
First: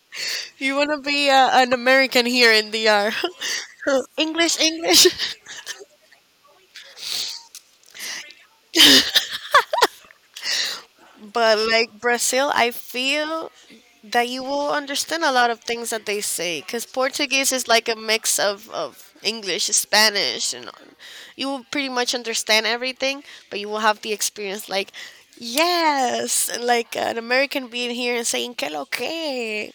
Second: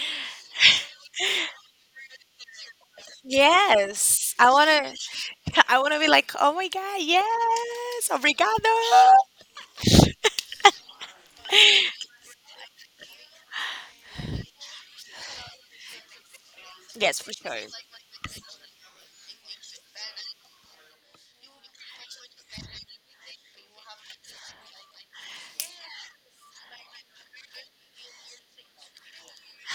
B: You wanna be an American here in DR.
A: Yes, I
B: English,
A: want
B: English.
A: to. I want to be like, oh my god, yes, obrigado.
B: But like Brazil, I feel that you will understand a lot of things that they say because
A: Yes, for
B: Portuguese
A: sure.
B: is like a mix of English, Spanish, and you will pretty much understand everything, but you will have the experience like, yes, and like an American being here and saying, que lo que.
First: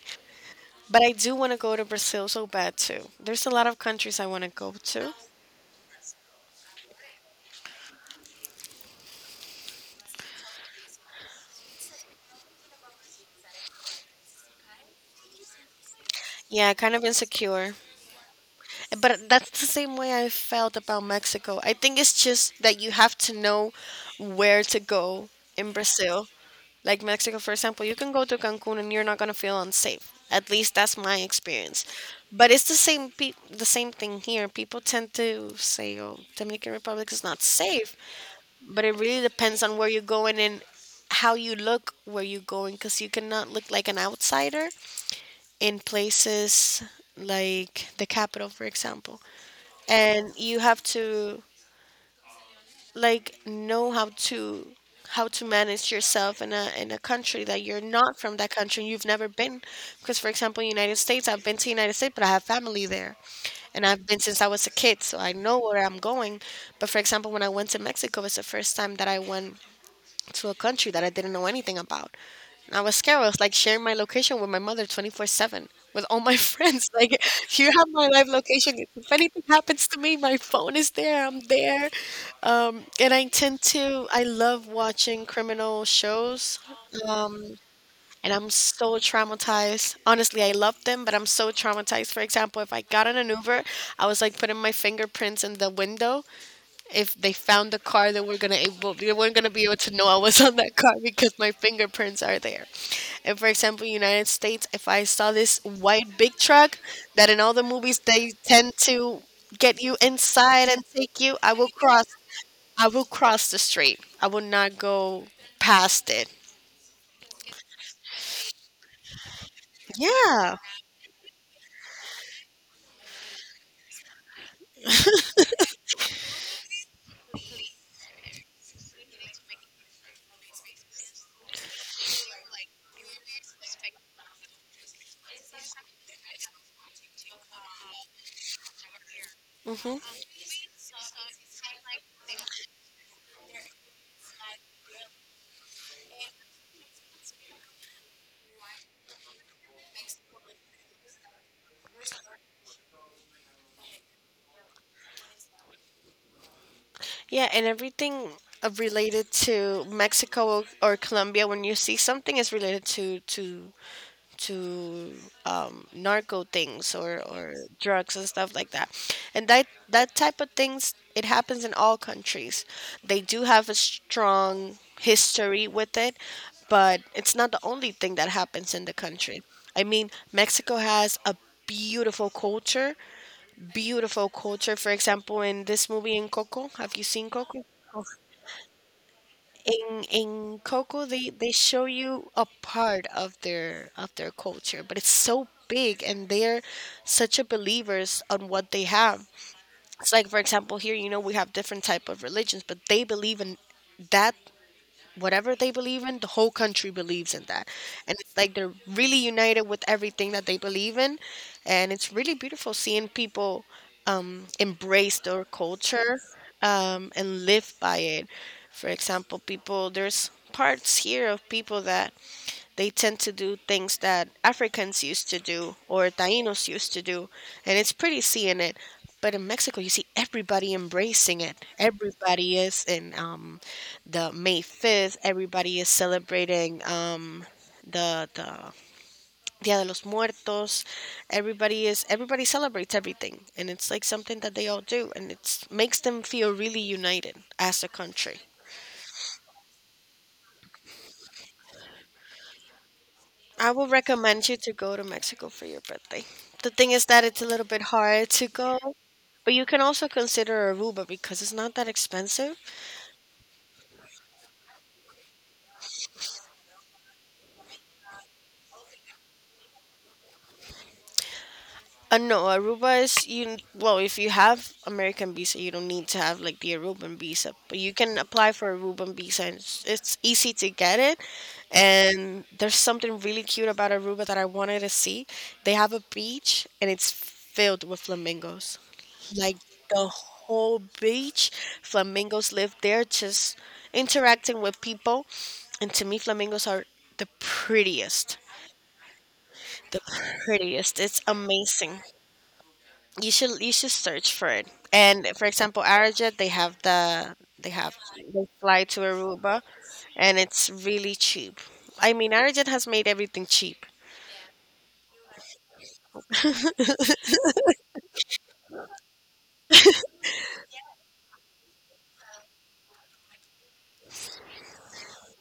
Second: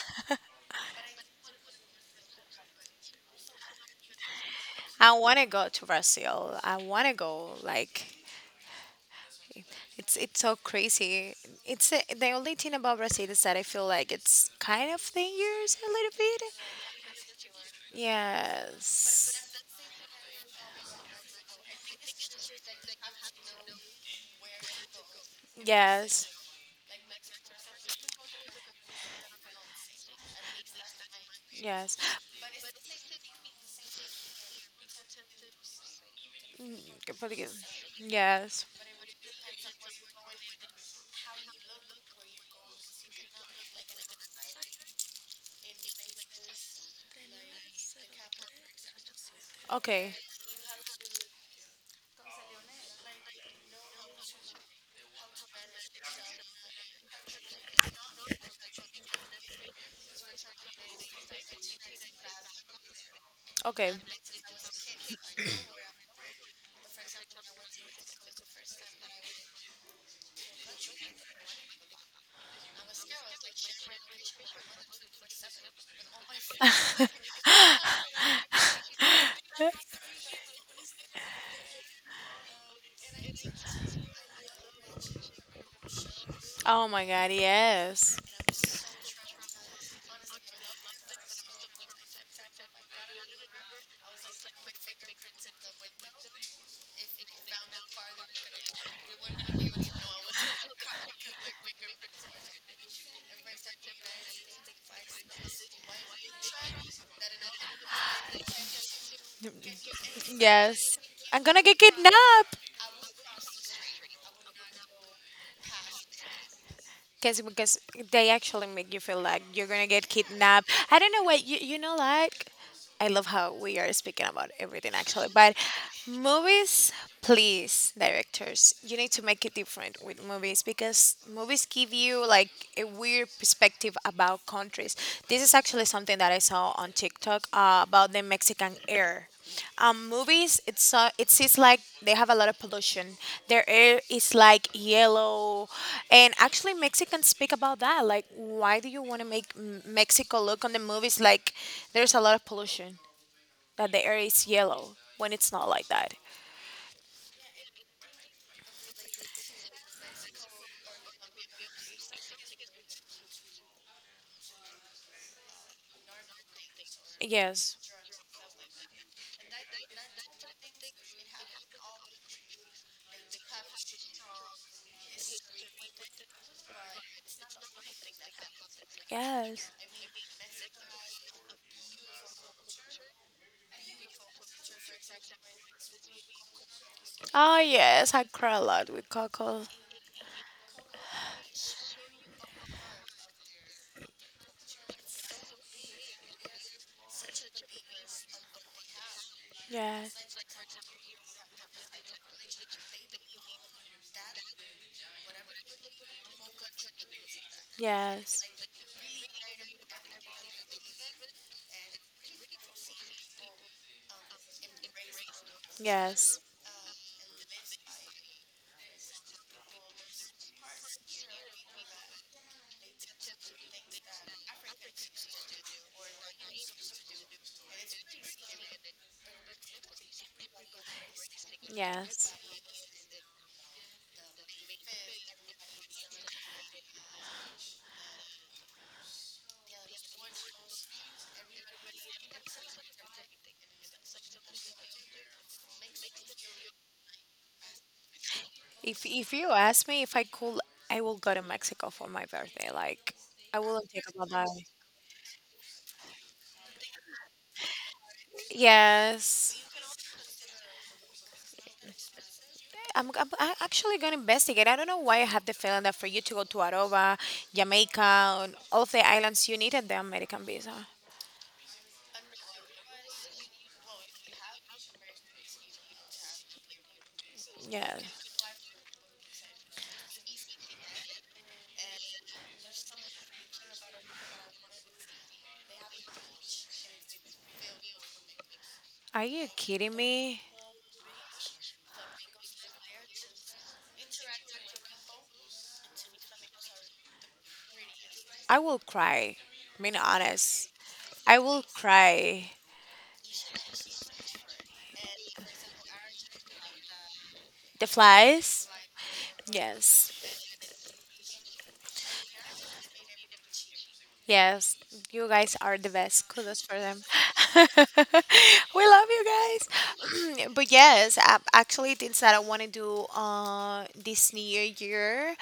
B: But I do want to go to Brazil so bad too. There's a lot of countries I want to go
A: I
B: to.
A: want to go to Brazil. I want to go. Like, it's so crazy. The only thing about Brazil is that I feel like it's kind of dangerous a little bit.
B: Yeah, kind of insecure. But that's
A: Yes,
B: the same way I felt about Mexico. I think it's just that you have to know where to go in Brazil.
A: yes,
B: Like Mexico, for example, you can go to Cancun and you're not going to feel unsafe. At least that's my experience.
A: yes.
B: But it's the same the same thing here. People tend to say, "Oh, Dominican
A: Que
B: Republic is not
A: porque-
B: safe,"
A: yes.
B: but it really depends on where you're going, and how you look where you're going, because you cannot look like an outsider in places like the capital, for example,
A: Okay.
B: and you have to like know how to manage yourself in a country that you're not from, that country you've never been. Because for example, United States, I've been to United States, but I have family there, and
A: Okay.
B: I've been since I was a kid, so I know where I'm going. But for example, when I went to Mexico, it was the first time that I went to a country that I didn't know anything about. And I was scared. I was like sharing my location with my mother 24/7 with all my friends. Like, here, have my live location. If anything happens to me, my phone is there. I'm there. And I I love watching criminal shows.
A: Oh my God.
B: Um,
A: Yes.
B: and I'm so traumatized. Honestly, I love them, but I'm so traumatized. For example, if I got in an Uber, I was like putting my fingerprints in the window, if they found the car they were gonna able they weren't gonna be able to know I was on that car because my fingerprints are there. And for example, United States, if I saw this white big truck that in all the movies they tend to get you inside
A: Yes.
B: and take you,
A: I'm gonna get kidnapped.
B: I will cross the street. I will not go past it.
A: Because they actually make you feel like you're gonna get
B: Yeah.
A: kidnapped. I don't know what you know like. I love how we are speaking about everything actually, but movies, please, directors, you need to make it different with movies because movies give you like a weird perspective about countries. This is actually something that I saw on TikTok, about the Mexican air,
B: Hmm.
A: movies, it seems like they have a lot of pollution, their air is like yellow. And actually mexicans speak about that, like, why do you want to make Mexico look on the movies like there's a lot of pollution, that the air is yellow when it's not like that?
B: Yeah, and everything related to Mexico or Colombia, when you see something is related to narco things, or
A: Yes,
B: drugs and stuff like that. And that type of things it happens in all countries. They do have a strong history with it, but it's not the only thing that happens in the country.
A: yes.
B: I mean, Mexico has a beautiful culture, beautiful culture. For example, in this movie in Coco, have you seen
A: Oh
B: Coco?
A: yes, I cry a lot with Coco.
B: In Coco, they show you a part of their culture, but it's so big, and they're such a believers on what they have. It's
A: Yes,
B: like, for example, here, we have different type of religions, but they believe in that, whatever they believe in, the whole country believes in that. And it's
A: yes,
B: like they're really united with everything that they believe in, and it's really beautiful seeing people embrace their culture,
A: yes,
B: and live by it. For example, people, there's parts here of people that they tend to do things that Africans used to do or Tainos used to do, and it's pretty seeing it. But in Mexico, you see everybody embracing it.
A: yes.
B: Everybody is in the May 5th. Everybody is celebrating the Dia de los Muertos. Everybody celebrates everything, and it's like something that they all do, and it makes them feel really united as a country.
A: If you ask me if I could, I will go to Mexico for my birthday. Like, I
B: I
A: wouldn't
B: would
A: think about that.
B: recommend you to go to Mexico for your birthday. The thing is that it's a little bit hard to go, but
A: Yes.
B: you can also consider Aruba because it's not that expensive.
A: Actually going to investigate. I don't know why I have the feeling that for you to go to Aruba, Jamaica, and all of the islands, you needed the American visa.
B: No, Aruba is you. Well, if you have American visa, you don't need to have like the Aruban visa, but
A: Yeah.
B: you can apply for Aruban visa, and it's easy to get it. And there's something really cute about Aruba that I wanted to see. They have a beach, and it's filled with flamingos.
A: Are you
B: Like
A: kidding
B: the
A: me?
B: whole beach, flamingos live there, just interacting with people. And to me, flamingos are the prettiest.
A: I will cry. Being
B: The
A: honest,
B: prettiest. It's
A: I will
B: amazing,
A: cry.
B: you should search for it. And for example, Arajet, they have the they
A: The
B: have they
A: flies?
B: fly to Aruba,
A: Yes.
B: and it's really cheap. I mean, Arajet has made everything cheap.
A: Yes, you guys are the best. Kudos for them. We love you guys. But yes, I, actually, things that I want to do this new year,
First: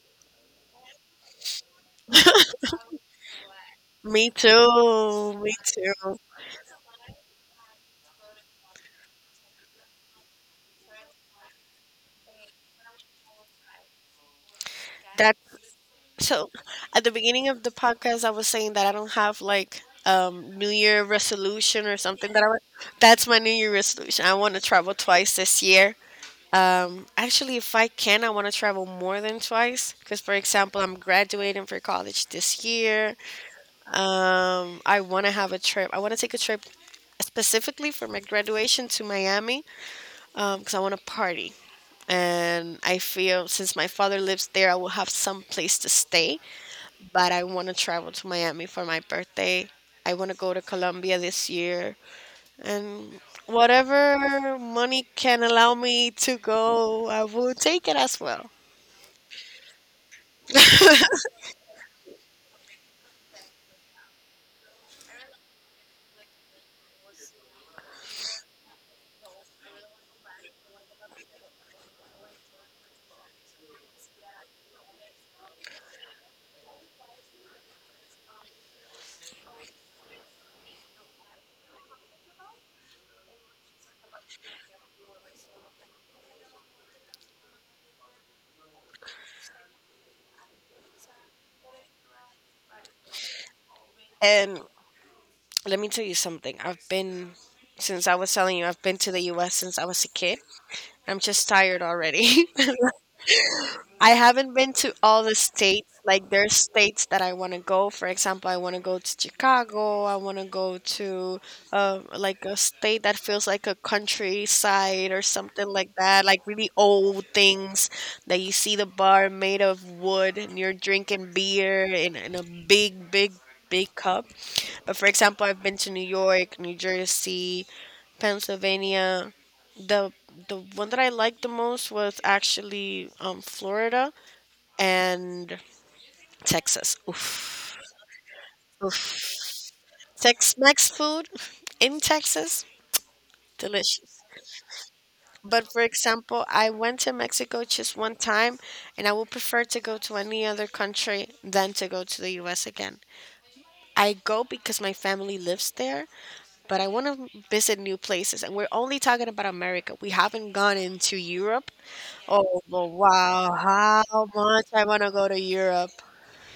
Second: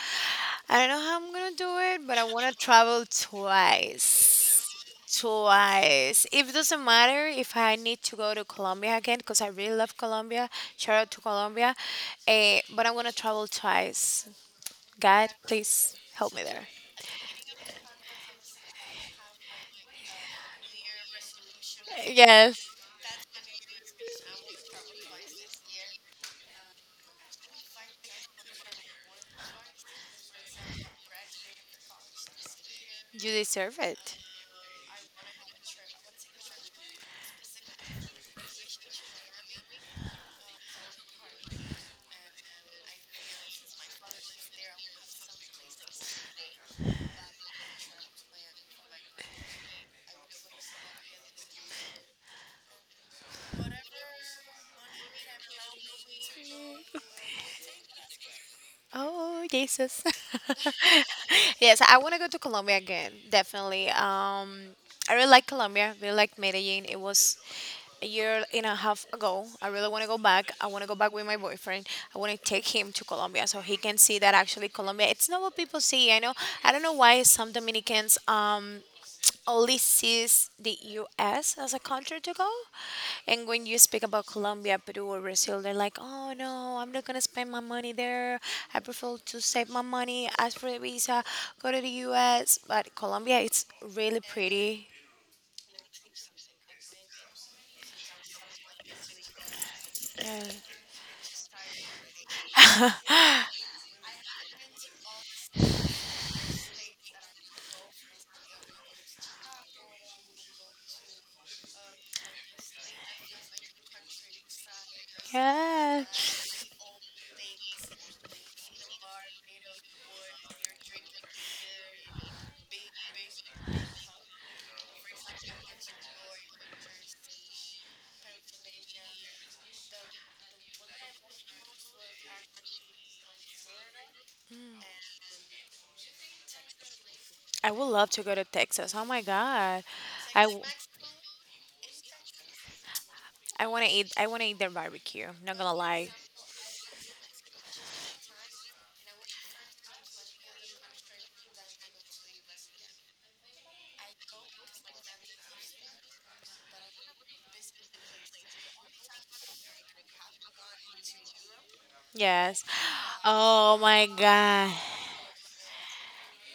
A: I don't know how I'm going to do it, but I want to travel
B: Me
A: twice.
B: too. Me too.
A: Twice. It doesn't matter if I need to go to Colombia again because I really love Colombia. Shout out to Colombia. Eh, but I want to travel twice. God,
B: That
A: please help me
B: So
A: there.
B: at the beginning of the podcast, I was saying that I don't have like New Year resolution or something that I want.
A: Yes,
B: That's my New Year resolution. I want to travel twice this year. Actually, if I can, I want to travel more than twice. Because, for example, I'm graduating for college this year.
A: you deserve it.
B: I want to have a trip. I want to take a trip specifically for my graduation to Miami because I want to party. And I feel since my father lives there, I will have some place to stay. But I want to travel to Miami for my birthday. I want to go to Colombia this year. And whatever money can allow me to go, I will take it as well.
A: Oh, Jesus. Yes, I want to go to Colombia again, definitely. I really like Colombia, really like Medellin. It was a year and a half ago. I really want to go back. I want to go back with my boyfriend. I want to take him to Colombia so he can see that actually Colombia, it's not what people see. I know, I don't know why some Dominicans only sees the US as a country to go. And when you speak about Colombia, Peru, or Brazil, they're like, oh no, I'm not going to spend my money there. I prefer to save my money, ask for a visa, go to the US. But Colombia, it's really
B: And
A: pretty.
B: let me tell you something. I've been, since I was telling you, I've been to the US since I was a kid.
A: Uh,
B: I'm just tired already. I haven't been to all the states. Like there's states that I want to go. For example, I want to go to Chicago. I want to go to like a state that feels like a countryside or something like
A: yeah.
B: that. Like really old things that you see the bar made of wood and you're drinking beer in a big, big, big cup. But for example, I've been to New York, New Jersey, Pennsylvania. The the one that I liked the most was actually Florida and Texas.
A: I
B: Oof.
A: would love to go to Texas. Oh my God. I, w-
B: Tex-Mex food in Texas,
A: I want to eat,
B: delicious.
A: I want to eat their barbecue. Not going
B: But
A: to
B: for
A: lie.
B: example, I went to Mexico just one time, and I would prefer to go to any other country than to go to the U.S. again. I go because my family lives there, but I want to visit new places. And we're only talking about America. We haven't gone into Europe. Oh,
A: Yes.
B: but wow,
A: Oh my
B: how much
A: God.
B: I want to go to Europe.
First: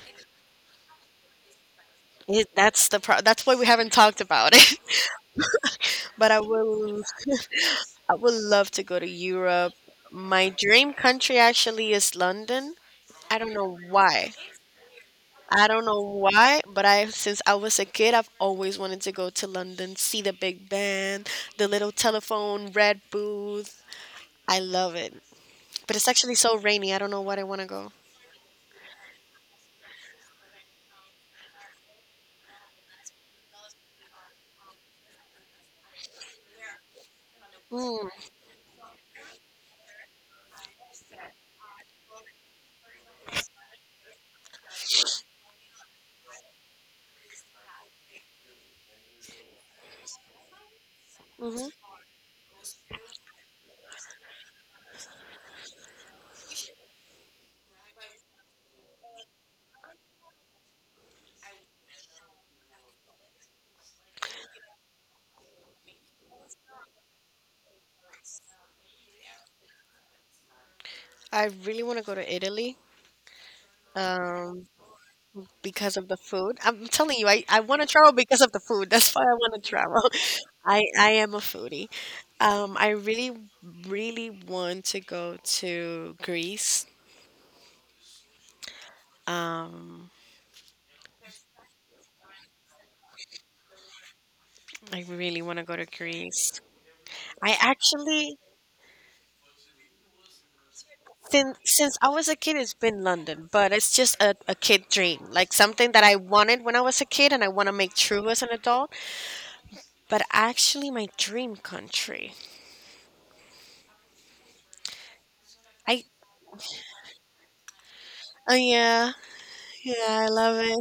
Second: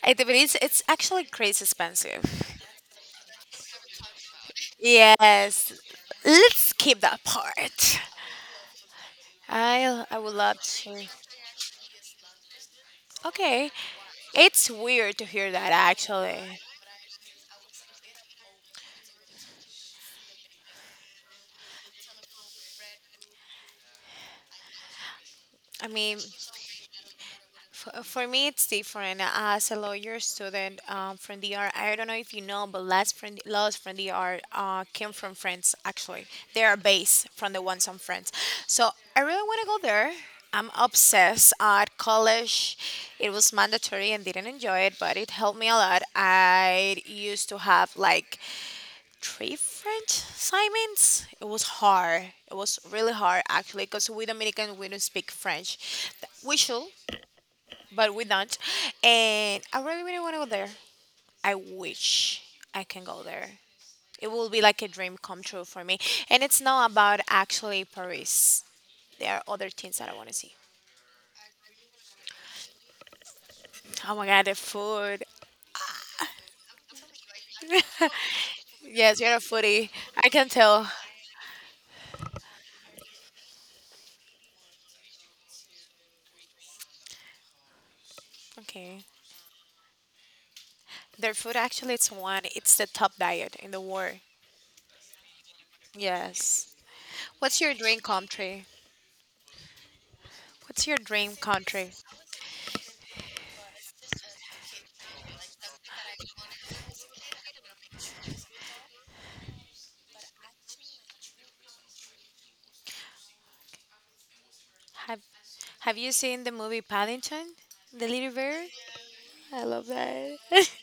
A: It, but it's actually crazy expensive.
B: It, that's the pro- that's why we haven't talked about it.
A: Yes.
B: But I
A: Let's skip
B: will
A: that part.
B: I would love to go to Europe.
A: I would
B: My
A: love
B: dream
A: to.
B: country actually is London. I don't
A: Okay.
B: know why.
A: It's weird to hear
B: I
A: that
B: don't know
A: actually.
B: why, but I since I was a kid, I've always wanted to go to London, see the Big Ben, the little telephone red booth. I love it.
A: I
B: But it's
A: mean,
B: actually so rainy. I don't know why I want to go.
A: For me, it's different. As a lawyer student from DR, I don't know if you know, but laws from DR came from France. Actually, they are based from the ones on
B: Mm,
A: France. So I really want to go there. I'm obsessed. At college, it was mandatory and didn't enjoy it, but it helped me a lot. I used to have like 3 French assignments. It
B: hmm,
A: was
B: mm-hmm.
A: hard. It was really hard actually, because we Dominican we don't speak French. We should but we don't. And I really, really want to go there. I wish I can go there. It will be like a dream come true for me. And it's not about actually Paris. There are other things that I want to see.
B: I really want to go to Italy.
A: Oh my god, the
B: Um,
A: food.
B: because of the food. I'm telling you, I want to travel because of the food. That's
A: Yes,
B: why
A: you're
B: I
A: a
B: want to
A: foodie.
B: travel.
A: I can
B: I,
A: tell.
B: I am a foodie. I really, really want to go to Greece.
A: Okay.
B: Um,
A: Their food actually it's one. It's the top diet in the world.
B: I really want to go to Greece.
A: Yes.
B: I
A: What's your dream
B: actually,
A: country? What's your dream
B: since
A: country?
B: since I was a kid, it's been London, but it's just a kid dream, like something that I wanted when I was a kid, and I want to make true as an adult. But actually, my dream country,
A: Have Have
B: I,
A: you seen the movie Paddington? The Little Bear?
B: yeah.
A: I love
B: Yeah, I
A: that.
B: love it.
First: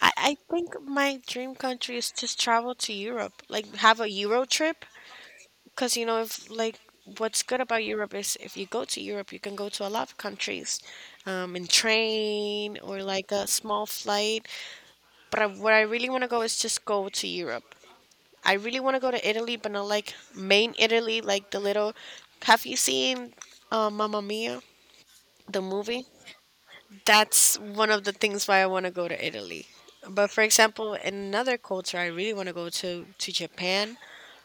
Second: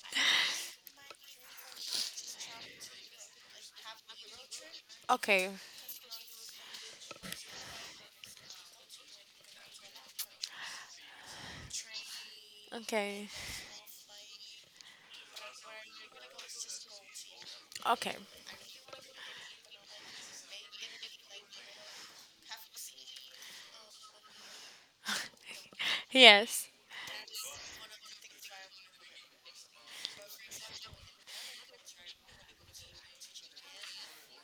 B: I think my dream country is just travel to Europe, like have a Euro trip.
A: Okay,
B: Because, you know, if like what's good about Europe is if you go to Europe, you can go to a lot of countries, in train or
A: okay,
B: like a small flight. But where I really want to go is just go to Europe.
A: okay.
B: I really want to go to Italy, but not like main Italy, like the little. Have you seen Mamma Mia, the movie?
A: Yes,
B: That's one of the things why I want to go to Italy. But for example, in another culture, I really want to go to Japan.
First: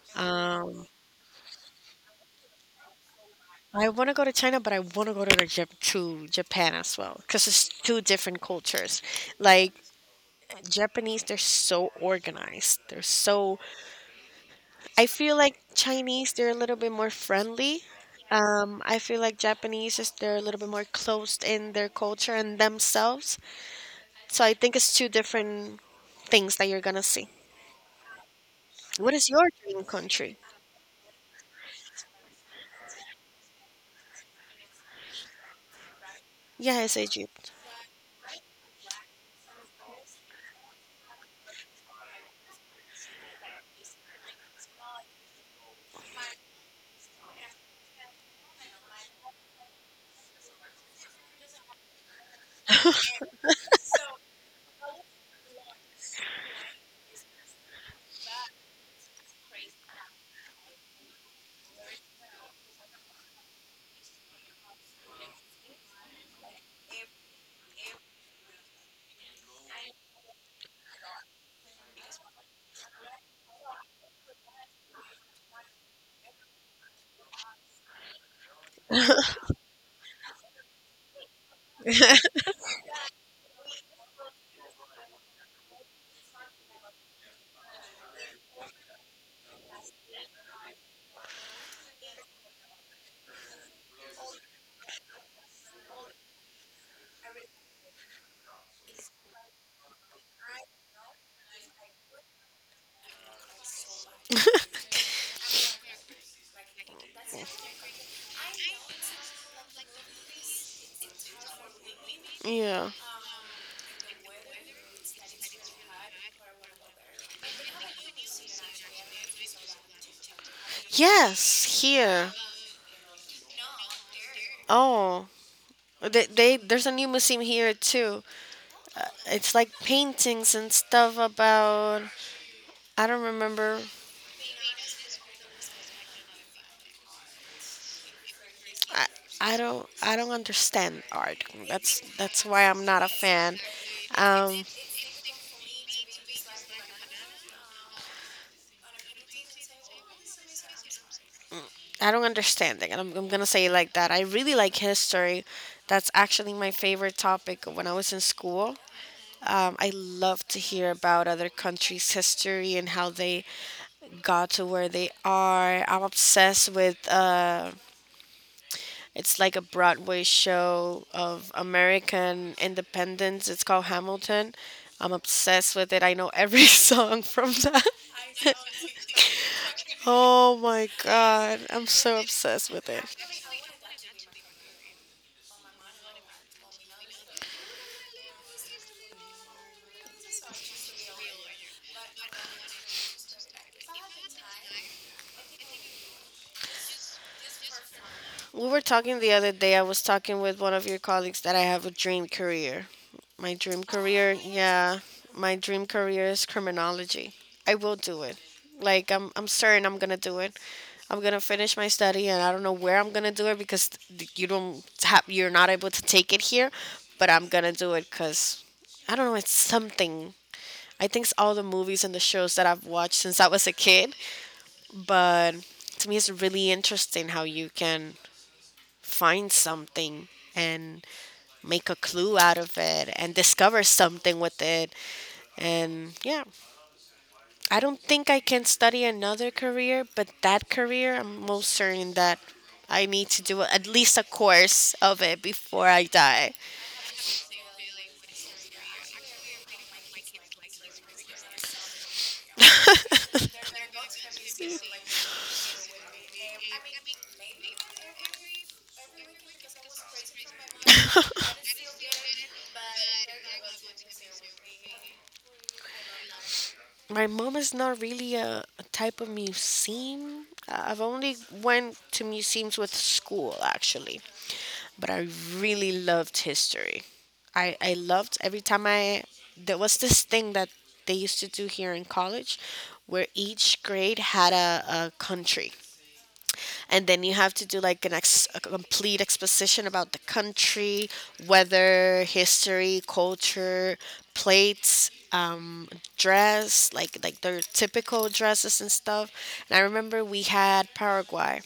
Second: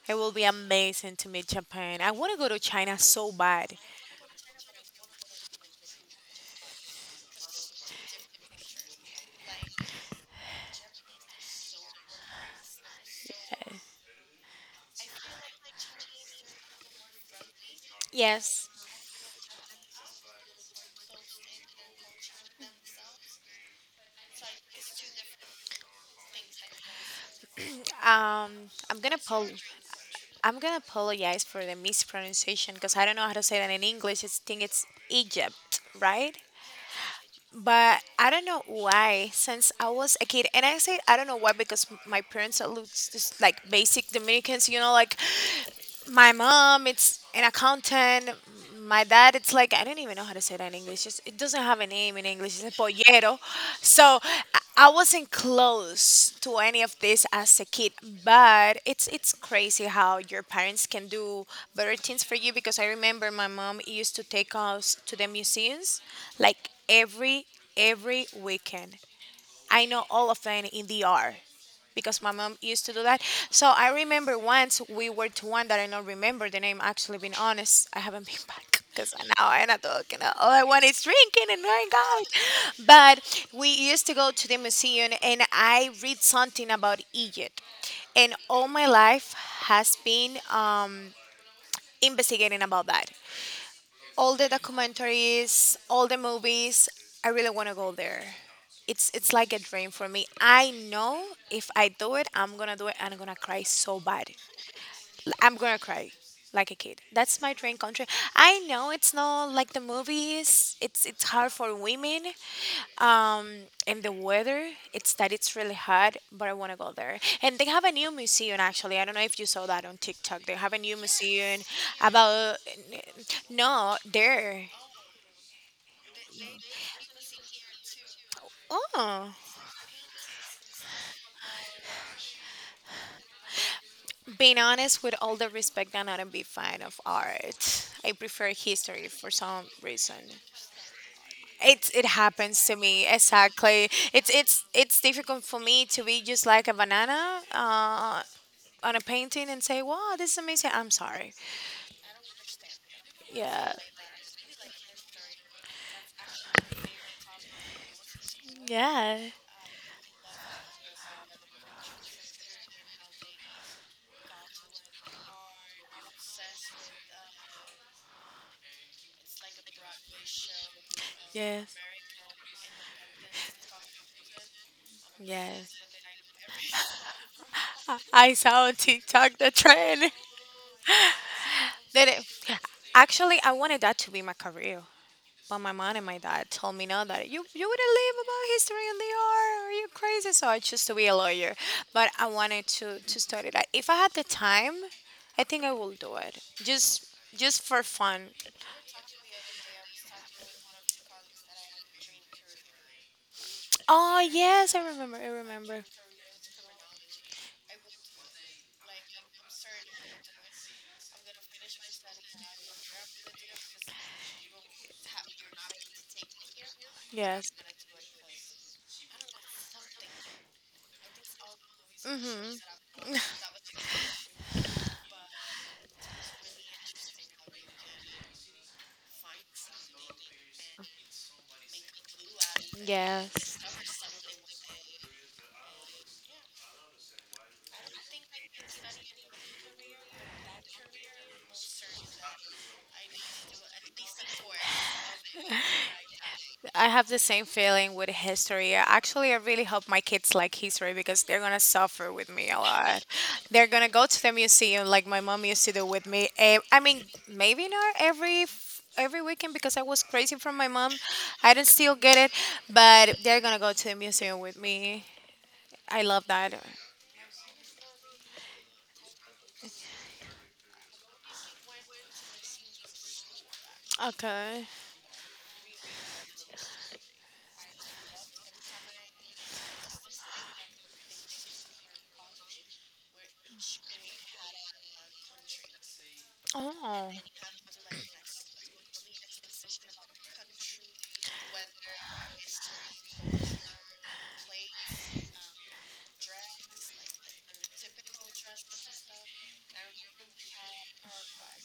A: it will be
B: Um,
A: amazing to meet Japan. I want to go to China so bad.
B: I want to go to China, but I want to go to to Japan as well because it's two different cultures. Like Japanese, they're so organized. They're so. I feel like Chinese, they're a little bit more friendly.
A: Yes,
B: I feel like Japanese is they're a little bit more closed in their culture and themselves. So I think it's two different things that you're gonna see.
A: um, I'm
B: What
A: gonna
B: is your
A: pol-
B: dream country?
A: I'm gonna apologize for the mispronunciation because I don't know how to say that in English. I think it's Egypt, right?
B: Yes, Egypt.
A: But I don't know why, since I was a kid, and I say I don't know why because my parents are looks just like basic Dominicans, you know, like my mom, it's an accountant. My dad, it's like I don't even know how to say that in English. It's, it doesn't have a name in English. It's a pollero. So I wasn't close to any of this as a kid, but it's crazy how your parents can do better things for you because I remember my mom used to take us to the museums like every weekend. I know all of them in DR because my mom used to do that. So I remember once we were to one that I don't remember the name. Actually, being honest, I haven't been back because now I'm not talking. Uh, all I want is drinking and going out. But we used to go to the museum and I read something about Egypt, and all my life has been investigating about that, all the documentaries, all the movies. I really want to go there. It's like a dream for me. I know if I do it, I'm gonna do it, and I'm gonna cry so bad. I'm gonna cry like a kid. That's my dream country. I know it's not like the movies. It's hard for women,
B: Yeah.
A: um, and the weather. It's really hot, but I want to go there. And they have a new museum actually. I don't know if you saw that on TikTok. They have a new museum
B: Yes, here.
A: about no there.
B: Oh, they there's a new museum here too.
A: Oh,
B: It's like paintings and stuff about I don't remember.
A: being honest, with all the respect, I'm not a big fan of art. I prefer
B: I,
A: history for
B: I
A: some
B: don't
A: reason.
B: I don't understand art.
A: It
B: That's
A: it
B: that's
A: happens
B: why
A: to
B: I'm not
A: me
B: a fan.
A: exactly. It's it's
B: Um,
A: it's difficult for me to be just like a banana on a painting and say, "Wow, this is amazing." I'm sorry.
B: I don't understand it, and I'm gonna say it
A: Yeah,
B: like that. I really like history. That's actually my favorite topic when I was in school.
A: yeah,
B: I love to hear about other countries' history and how they got to where they are. I'm obsessed with, it's like a Broadway show of
A: yeah,
B: American independence. It's called Hamilton. I'm
A: yeah.
B: obsessed with it. I know every song from that.
A: I saw on TikTok the trend
B: Oh my god, I'm
A: that
B: so
A: it,
B: obsessed with it.
A: actually I wanted that to be my career. But my mom and my dad told me no that you wouldn't live about history and the art. Are you crazy? So I chose to be a lawyer. But I wanted to study that. If I had the time, I think I will do it. Just for fun.
B: We were talking the other day. I was talking with one of your colleagues that I have a dream career. My dream
A: Oh
B: career,
A: yes, I
B: yeah,
A: remember. I
B: my
A: remember.
B: dream career is criminology. I will do it. Like I'm certain I'm going to do it. I'm going to finish my study and I don't know where I'm going to do it because th- you don't have you're not able to take it here, but I'm
A: Yes.
B: going to do it cuz I don't know, it's something. I think it's all the movies and the shows
A: Mhm.
B: that I've watched since I was a kid, but to me it's really interesting how you can find something and make a clue out of it and
A: Yes.
B: discover something with it. And yeah, I don't think I can study another career, but that career, I'm most certain that I need to do at least a course of it before I die.
A: I have the same feeling with history. Actually, I really hope my kids like history because they're gonna suffer with me a lot. They're gonna go to the museum like my mom used to do with me. Eh, I mean, maybe not every weekend because I was crazy from my mom. I didn't still get it, but they're gonna go to the museum with me. I love that.
B: My mom is not really a type of museum. I've only went to museums with school actually,
A: Okay.
B: but I really loved history. I loved every time I there was this thing that they used to do here in college where each grade had a country and
A: Oh,
B: then you have to do like a complete exposition about the country, weather, history, culture, plates, dress, like their typical dresses and stuff. And I remember we had Paraguay.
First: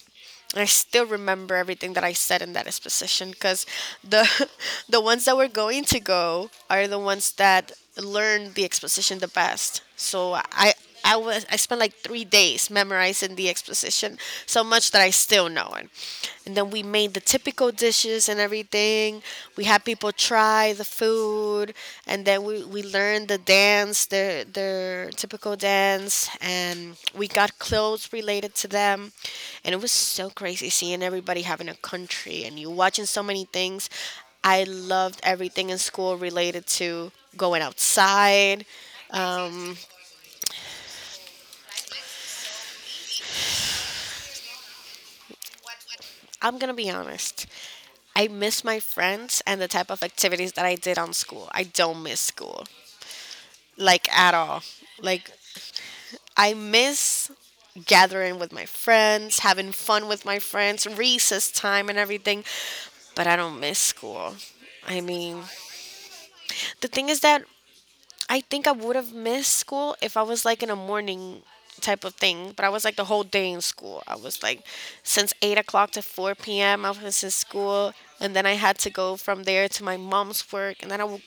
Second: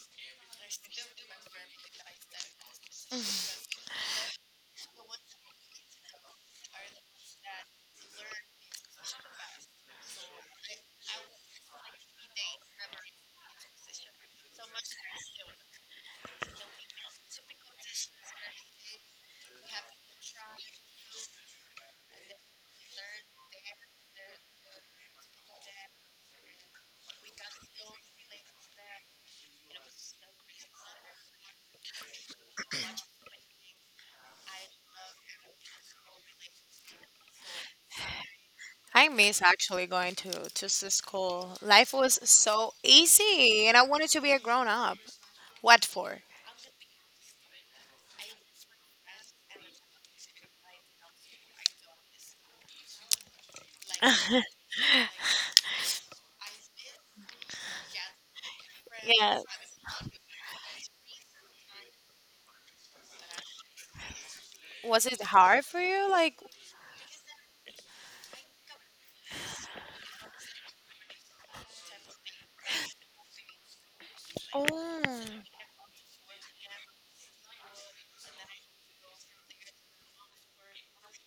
B: I still remember everything that I said in that exposition because the the ones that were going to go are the ones that learned the exposition the best. So I spent like 3 days memorizing the exposition so much that I still know it. And then we made the typical dishes and everything. We had people try the food, and then we learned the dance, their typical dance, and we got clothes related to them, and it was so crazy seeing everybody having a country and you watching so many things. I loved everything in school related to going outside.
A: I miss
B: um,
A: actually going to school. Life was so easy, and I wanted to be a grown up. What for?
B: i'm gonna be honest, I miss my friends and the type of activities that I did on school. I don't miss school, like at all. Like I miss gathering with my
A: Yeah.
B: friends, having fun with my friends, recess time and everything, but I don't miss school. I
A: Was it
B: mean,
A: hard for you? Like,
B: the thing is that I think I would have missed school if I was like in a morning type of thing, but I was like the whole day in school. I was like
A: oh,
B: since 8 o'clock to 4 p.m. I was in school, and then I had to go from there to my mom's work, and then I w-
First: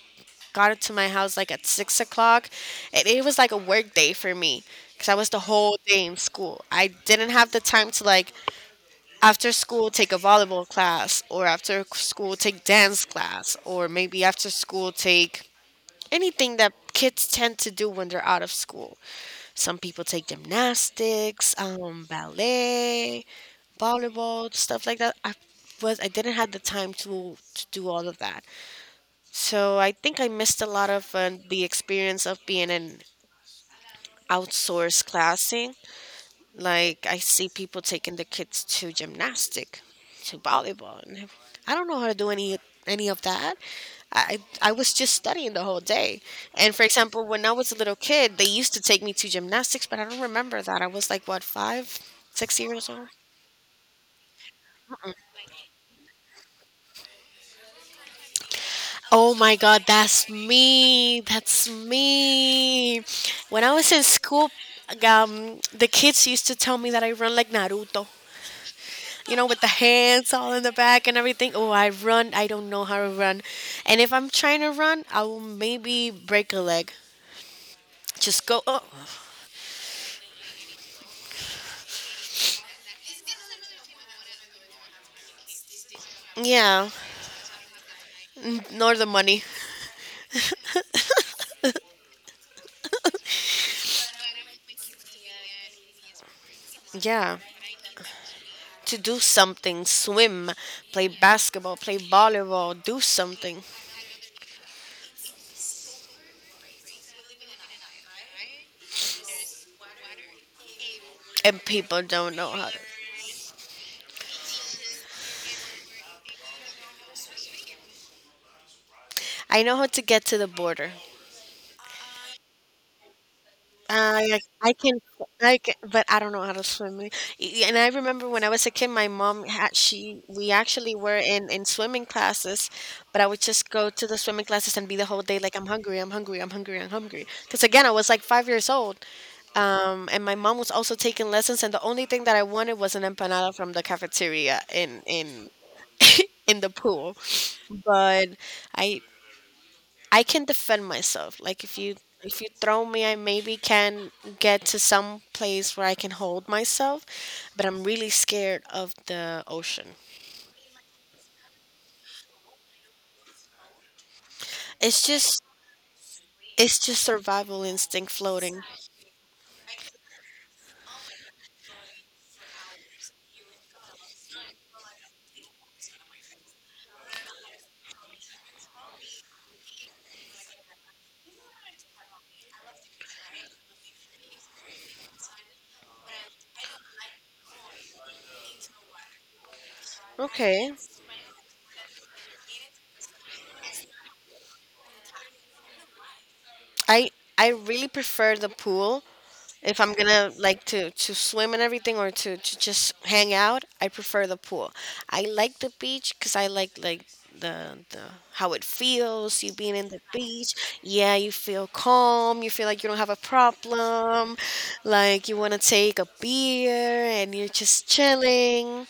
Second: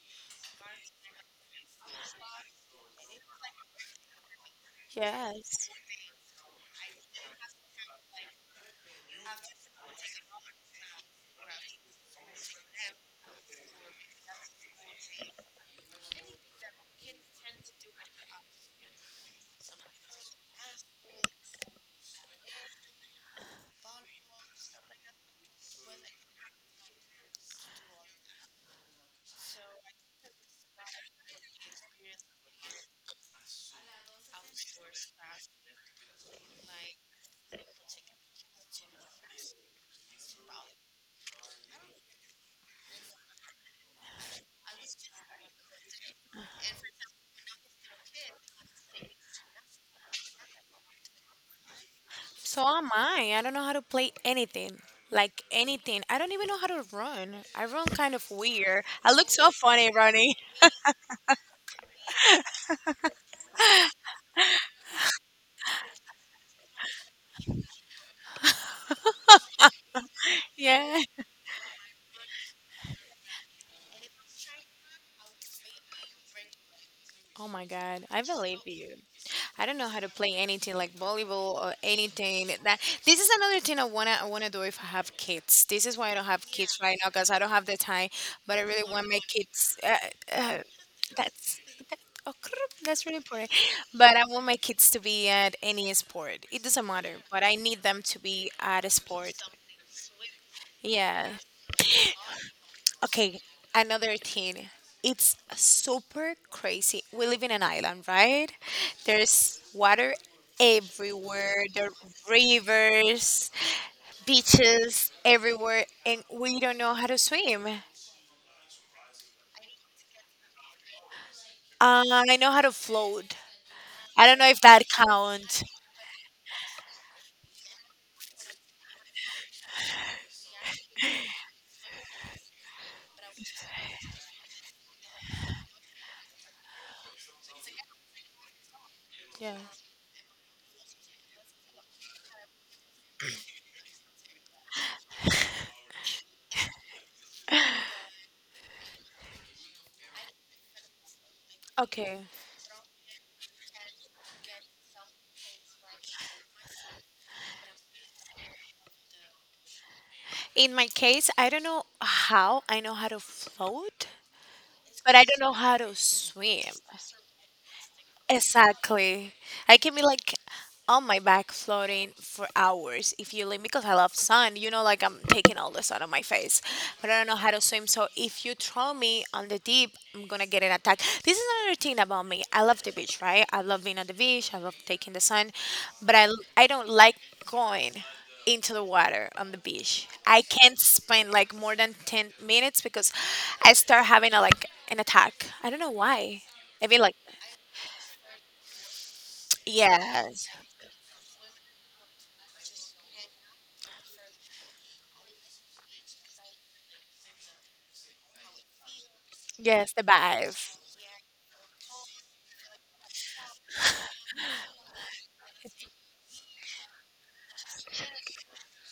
B: got it to my house like at 6 o'clock. And it was like a work day for me because I was the
A: yes.
B: whole day in school. I didn't have the time to like after school take a volleyball class, or after school take dance class, or maybe after school take anything that kids tend to do when they're out of school. Some people take gymnastics, ballet, volleyball, stuff like that. I didn't have the time to do all of that. So I think I missed a lot of the experience of being in outsourced classing like I see people taking their kids to gymnastic, to volleyball, and I don't know how to do any of that. I was just studying the whole day. And for example, when I was a little kid, they used to take me to gymnastics, but I don't remember that. I was like what 5, six
A: So am
B: years old.
A: I. I don't know how to play anything. Like anything. I don't even know how to run. I run kind of weird. I look
B: Oh
A: so
B: my God,
A: funny
B: that's
A: running.
B: me. That's me. When I was in school, the kids used to tell me that I run like Naruto, you know, with the hands all in the
A: Yeah.
B: back and everything. Oh, I run. I don't know how to run. And if I'm trying to run, I will maybe break a leg.
A: Oh my God, I
B: Just
A: believe
B: go. Oh,
A: you. I don't know how to play anything like volleyball or anything that. This is another thing I wanna do if I have kids. This is why I don't have kids
B: yeah,
A: right now because I don't have the time. But I really
B: nor
A: want
B: the
A: my
B: money.
A: kids. Uh, that's that, oh, that's really important. But I want my kids to be at any sport. It doesn't matter,
B: Yeah,
A: but I need them to be at a
B: to do
A: sport.
B: something, swim, play
A: Yeah.
B: basketball, play volleyball, do
A: Okay,
B: something.
A: another thing. It's super crazy. We live in an island, right? There's water everywhere.
B: And
A: There are
B: people don't know how to.
A: rivers, beaches everywhere, and we don't know how to swim.
B: I know how to get to the border.
A: I know how to float. I don't
B: I
A: know if
B: I
A: that
B: can I
A: counts.
B: can, but I don't know how to swim. And I remember when I was a kid, my mom had she we actually were in swimming classes, but I would just go to the swimming classes and be the whole day like I'm hungry, I'm hungry, I'm hungry, I'm hungry. Because again, I was like 5 years old,
A: Yeah.
B: and my mom was also taking lessons, and the only thing that I wanted was an empanada from the cafeteria in in the pool. But I I can defend myself. Like
A: Okay.
B: if you throw me, I maybe can get to some place where I can hold myself, but I'm really scared of the ocean.
A: In my case, I don't know how I know how to float,
B: It's
A: but I don't
B: just
A: know how to swim.
B: it's just survival instinct floating.
A: Exactly. I can be like on my back floating for hours if you leave me, because I love sun. You know, like I'm taking all the sun on my face, but I don't know how to swim. So if you throw me on the deep, I'm gonna get an attack. This is another thing about me. I love the beach, right? I love being at the beach. I love taking the sun, but I don't like going into the water on the beach. I
B: Okay.
A: can't spend like more than 10 minutes because I start having a like an attack. I don't know why. Maybe
B: I
A: like
B: I really prefer the pool if I'm gonna
A: yes.
B: like to swim and everything or to just hang out, I prefer the pool. I like the beach because I like the how it feels you being in
A: Yes,
B: the
A: the
B: beach.
A: vibes.
B: Yeah, you feel calm. You feel like you don't have a problem. Like you want to take a beer and you're just chilling.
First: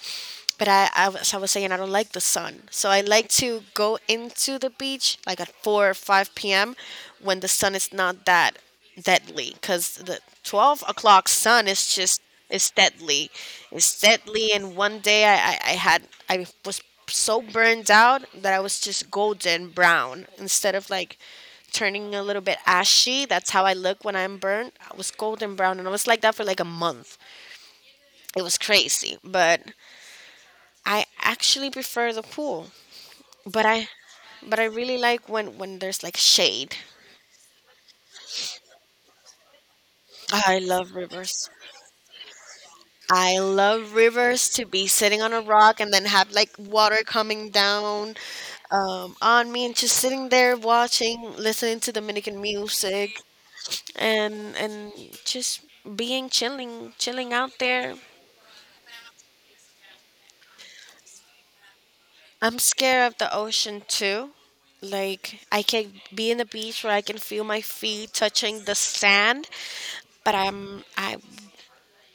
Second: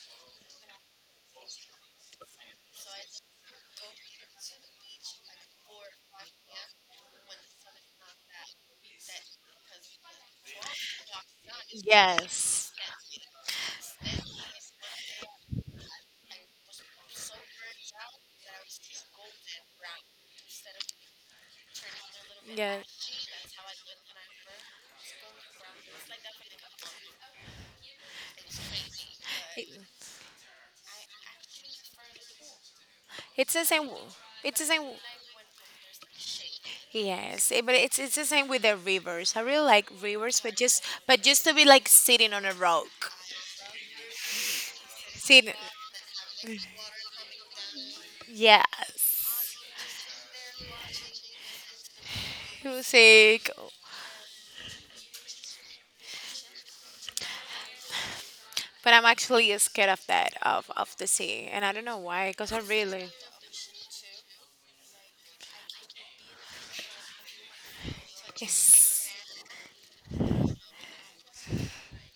B: But I was saying, I don't like the sun. So I like to go into the beach like at 4 or 5 p.m. when the sun is not that deadly because the 12 o'clock sun is just is
A: Yes.
B: deadly, it's deadly. And one day I had I was so burned out that I was just golden brown instead of like turning a little bit
A: Yes.
B: ashy. That's how I look when I'm burnt. I was golden brown and I was like that for like a month. It was crazy. But
A: It,
B: I actually prefer the pool,
A: it's
B: but
A: the same.
B: i but
A: It's
B: I
A: the same.
B: really like when there's like shade.
A: Yes, eh, but it's the same with the rivers. I really like rivers,
B: I love
A: but just
B: rivers.
A: to be like sitting on a rock.
B: I love rivers to be sitting on a
A: Sitting.
B: rock and then have like water coming down on
A: Yes.
B: me and just sitting there watching, listening to Dominican music
A: Music.
B: and just being chilling, chilling out there.
A: But I'm actually scared of that of the sea, and I don't know why. Because
B: I'm
A: I really.
B: scared of the ocean too. Like I can be in the beach where I can feel my feet touching the
A: Yes.
B: sand, but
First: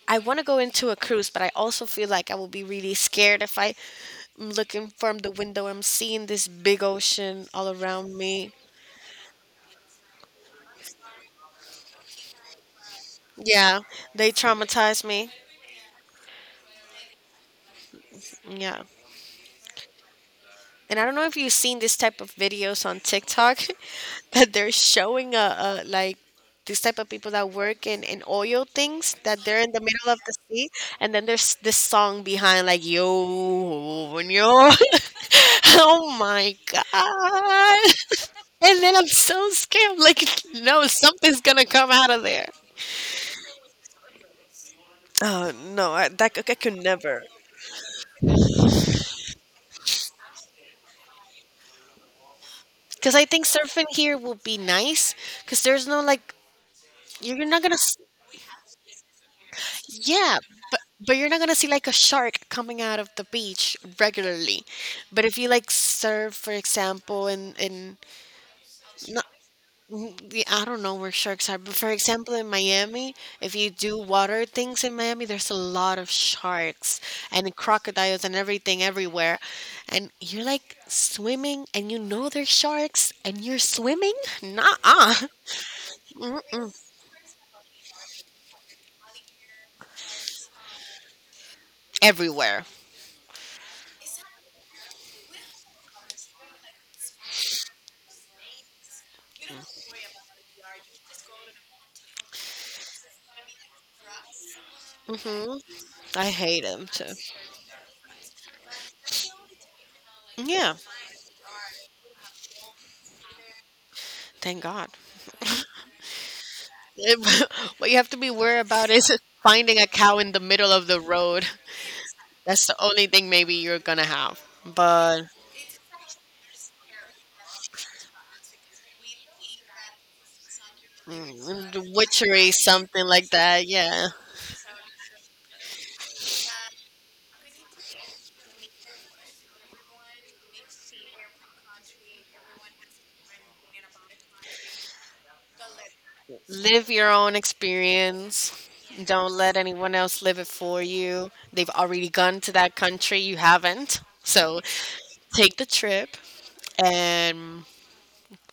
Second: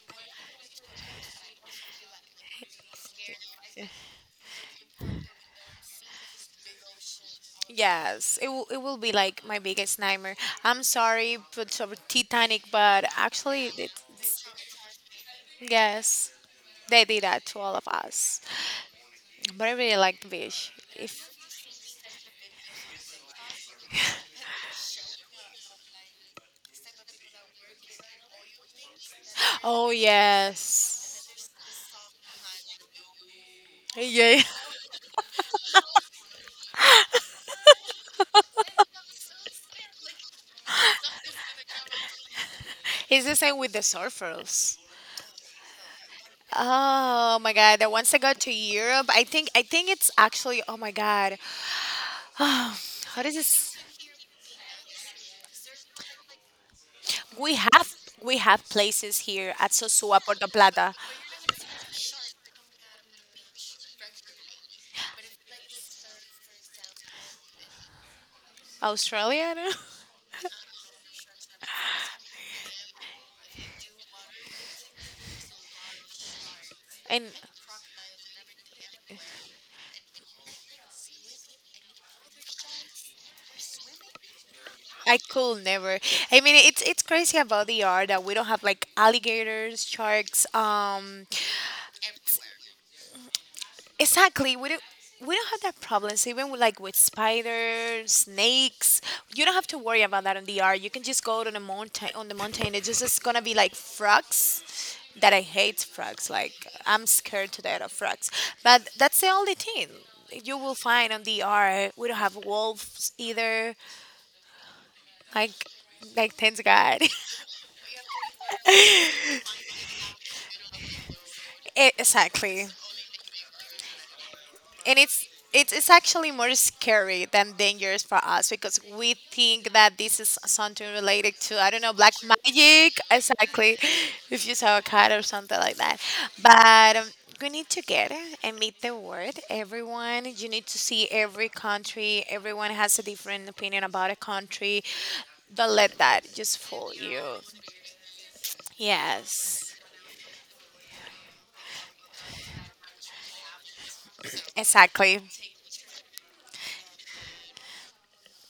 B: I want to go into a cruise, but I also feel like I will be really scared if I am looking from the window. I'm seeing this big ocean all around
A: Yes, it
B: me.
A: will, it will be like my biggest nightmare. I'm sorry, but sort of Titanic, but actually,
B: Yeah, they
A: it's
B: traumatize me.
A: yes, they did that to all of us.
B: Yeah.
A: But I really liked Vish.
B: And I don't know
A: If
B: if you've seen this type of videos on TikTok that they're showing like this type of people that work in oil things that they're in the
A: oh
B: middle of the sea. And then
A: yes,
B: there's this song behind like yo
A: yeah,
B: yo oh my god and then I'm so scared. I'm like no, something's gonna come out of there.
A: it's the same with the surfers.
B: Oh no, I, that I could never.
A: Oh my god, that once I got to Europe, I think it's actually oh my god,
B: Because
A: how
B: I
A: does
B: think
A: this?
B: surfing here will be nice because there's no like you're
A: We
B: not gonna
A: have
B: s-
A: we have places here at Sosua,
B: yeah,
A: Puerto
B: but
A: Plata,
B: but you're not gonna see like a shark coming out of the beach regularly. But if you like surf, for example, in not,
A: Australia, I
B: mm, I don't know where sharks are, but for example in Miami, if you do water things in Miami, there's a lot of sharks
A: and
B: and crocodiles and everything everywhere, and you're like swimming and you know there's sharks and you're swimming. Nah,
A: I could never. I mean, it's crazy about the art that we don't have like alligators, sharks,
B: everywhere.
A: exactly. We don't have that problems even with like with spiders, snakes. You don't have to worry about that on the R. You can just go to the mountain on the mountain. It's just it's gonna be like frogs. That I
B: Hmm.
A: hate
B: I
A: frogs. Like
B: hate them
A: I'm
B: too.
A: scared to death of frogs. But that's the only thing you
B: Yeah,
A: will find on the R. We don't have wolves either.
B: thank God.
A: Like like thanks God.
B: What you have to be worried about is finding a cow in the middle of the road. That's
A: Exactly.
B: the only thing maybe you're gonna have.
A: And
B: But
A: it's actually more scary than dangerous for us because we think that this is something related to
B: mm,
A: I don't
B: the
A: know black
B: witchery,
A: magic
B: something like that,
A: exactly
B: yeah.
A: if you saw a cat or something like that but we need to get and meet the world, everyone. You need to see every country. Everyone has a different opinion about a country. Don't let that just
B: Live
A: fool
B: your
A: you.
B: own experience. Don't let
A: Yes,
B: anyone else live it for you. They've already gone to that country, you haven't. So
A: exactly.
B: take the trip and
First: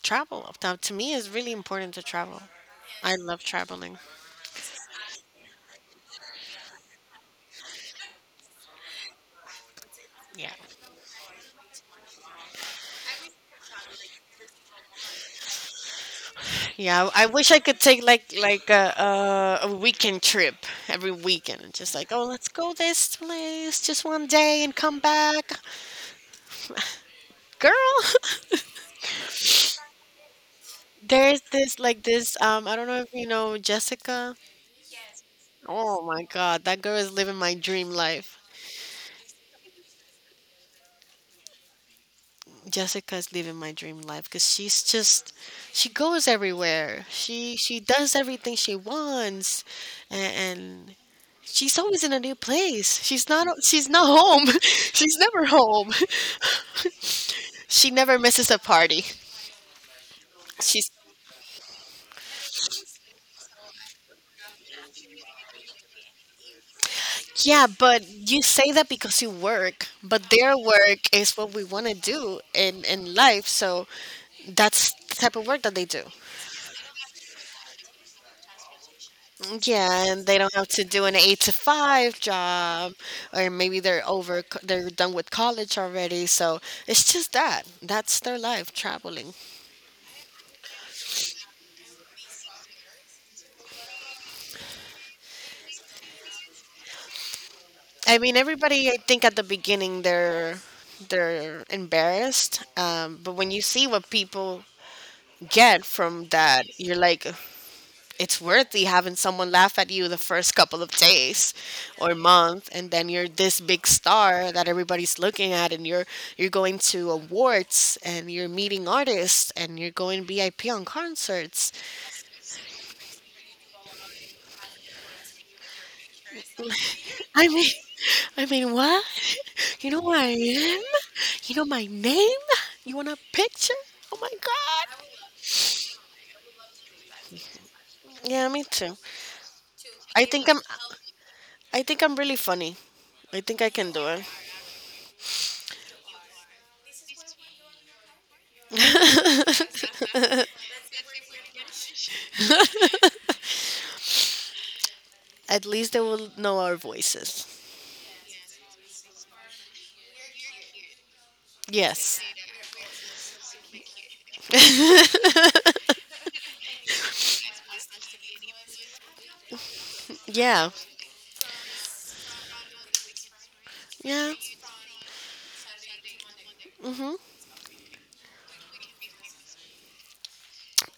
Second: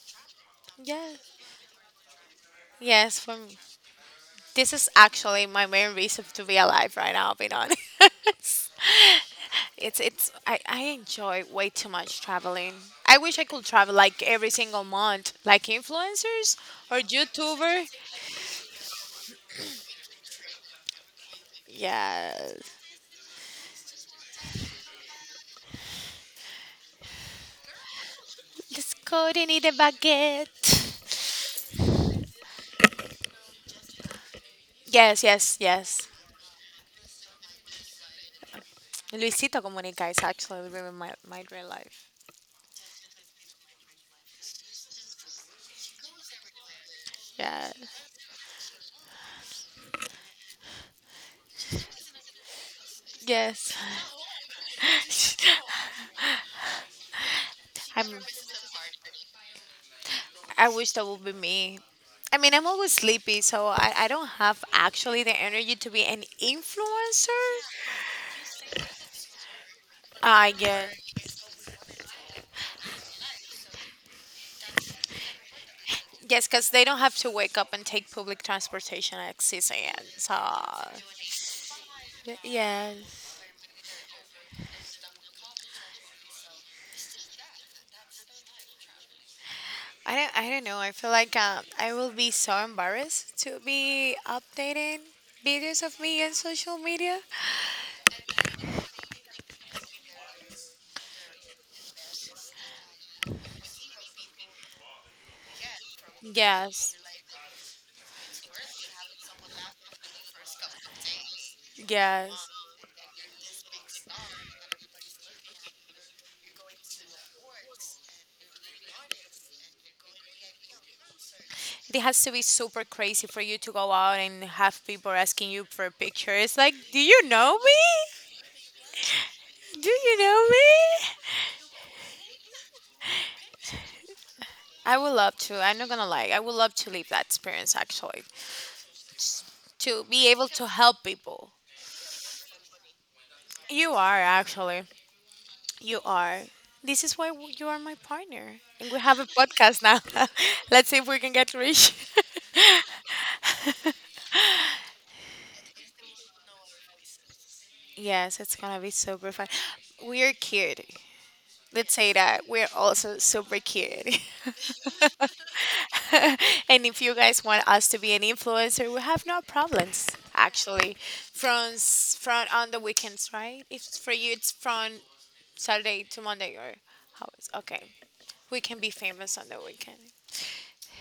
B: travel. Now, to me, it's
A: Yes,
B: really important to travel. I
A: yes for
B: love
A: me.
B: traveling.
A: This is actually my main reason to be alive right now, being honest. It's
B: Yeah.
A: I enjoy way too much traveling. I wish I could travel like every single month, like influencers or
B: Yeah, I wish I could
A: YouTuber.
B: take like a weekend trip every weekend and just like, oh, let's go
A: Yes.
B: this place just one day and come back, girl.
A: Let's go to eat a baguette.
B: There's this I don't know if you know Jessica.
A: Yes, yes,
B: Oh
A: yes.
B: my God, that girl is living my dream life.
A: Luisito Comunica is actually living my real life.
B: Jessica is living my dream life because she goes everywhere.
A: Yeah.
B: She does everything she wants, and, and she's always in a new place.
A: Yes.
B: She's not home. She's never home. She
A: I'm.
B: never misses a party.
A: I wish
B: She's
A: that would be me. I mean, I'm always sleepy, so I don't have actually the energy to be an influencer.
B: yeah, but you say that because you work, but
A: I
B: their
A: get
B: work is what we want to do in life, so that's the type of work that they do.
A: yes, because they don't have to wake up and take public transportation at 6 a.m.
B: Yeah, and
A: So
B: they don't have to do an eight to five job,
A: yes,
B: or maybe they're done with college already. So it's just that. That's their life, traveling.
A: I don't know. I feel like I will be so embarrassed to be updating videos of me on social media.
B: I mean, everybody, I think at the beginning they're embarrassed, but when you see what people get from that,
A: Yes,
B: you're like, it's worthy having someone laugh at you the first couple of days or
A: yes.
B: month, and then you're this big star that everybody's looking at, and you're going to awards and you're meeting artists and you're going VIP on concerts,
A: It has to be super crazy for you to go out and have people asking you for pictures. Like, do you
B: I
A: know
B: mean
A: me?
B: I mean, what?
A: Do
B: You know who
A: you
B: I
A: know me?
B: am? You know my name? You want a picture? Oh my
A: I
B: god.
A: would love to. I'm not gonna lie. I would love to live that experience actually.
B: Yeah, me too.
A: To
B: I
A: be able
B: think I'm
A: to help people.
B: I think I'm really funny. I think I
A: You
B: can do
A: are
B: it.
A: actually. You are. This is why you are my partner. And we have a podcast now. Let's see if we can get rich.
B: At least they will know our voices.
A: yes, it's gonna be super fun. We're cute. Let's say
B: Yes.
A: that. We're also super cute. and if you guys want us to be an influencer, we have no problems
B: Yeah.
A: actually. From on the weekends, right? If for you
B: Yeah.
A: it's from Saturday to Monday or
B: Hmm.
A: how is okay. We can be famous on the weekend.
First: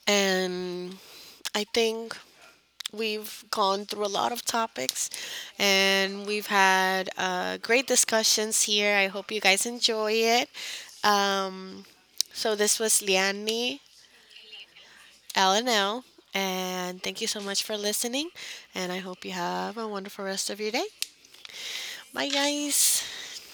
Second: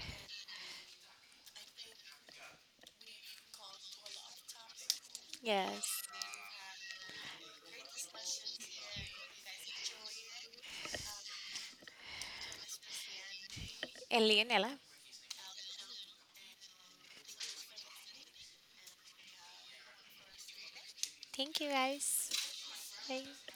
B: And I think We've gone through a lot of topics
A: Yes.
B: and we've had great discussions here. I hope you guys enjoy it. Um, so, this was Liani
A: And Leonela.
B: LNL, and L, and thank you so much for listening. And I hope you have a wonderful rest of your day.
A: Thank you
B: Bye,
A: guys.
B: guys.
A: Bye.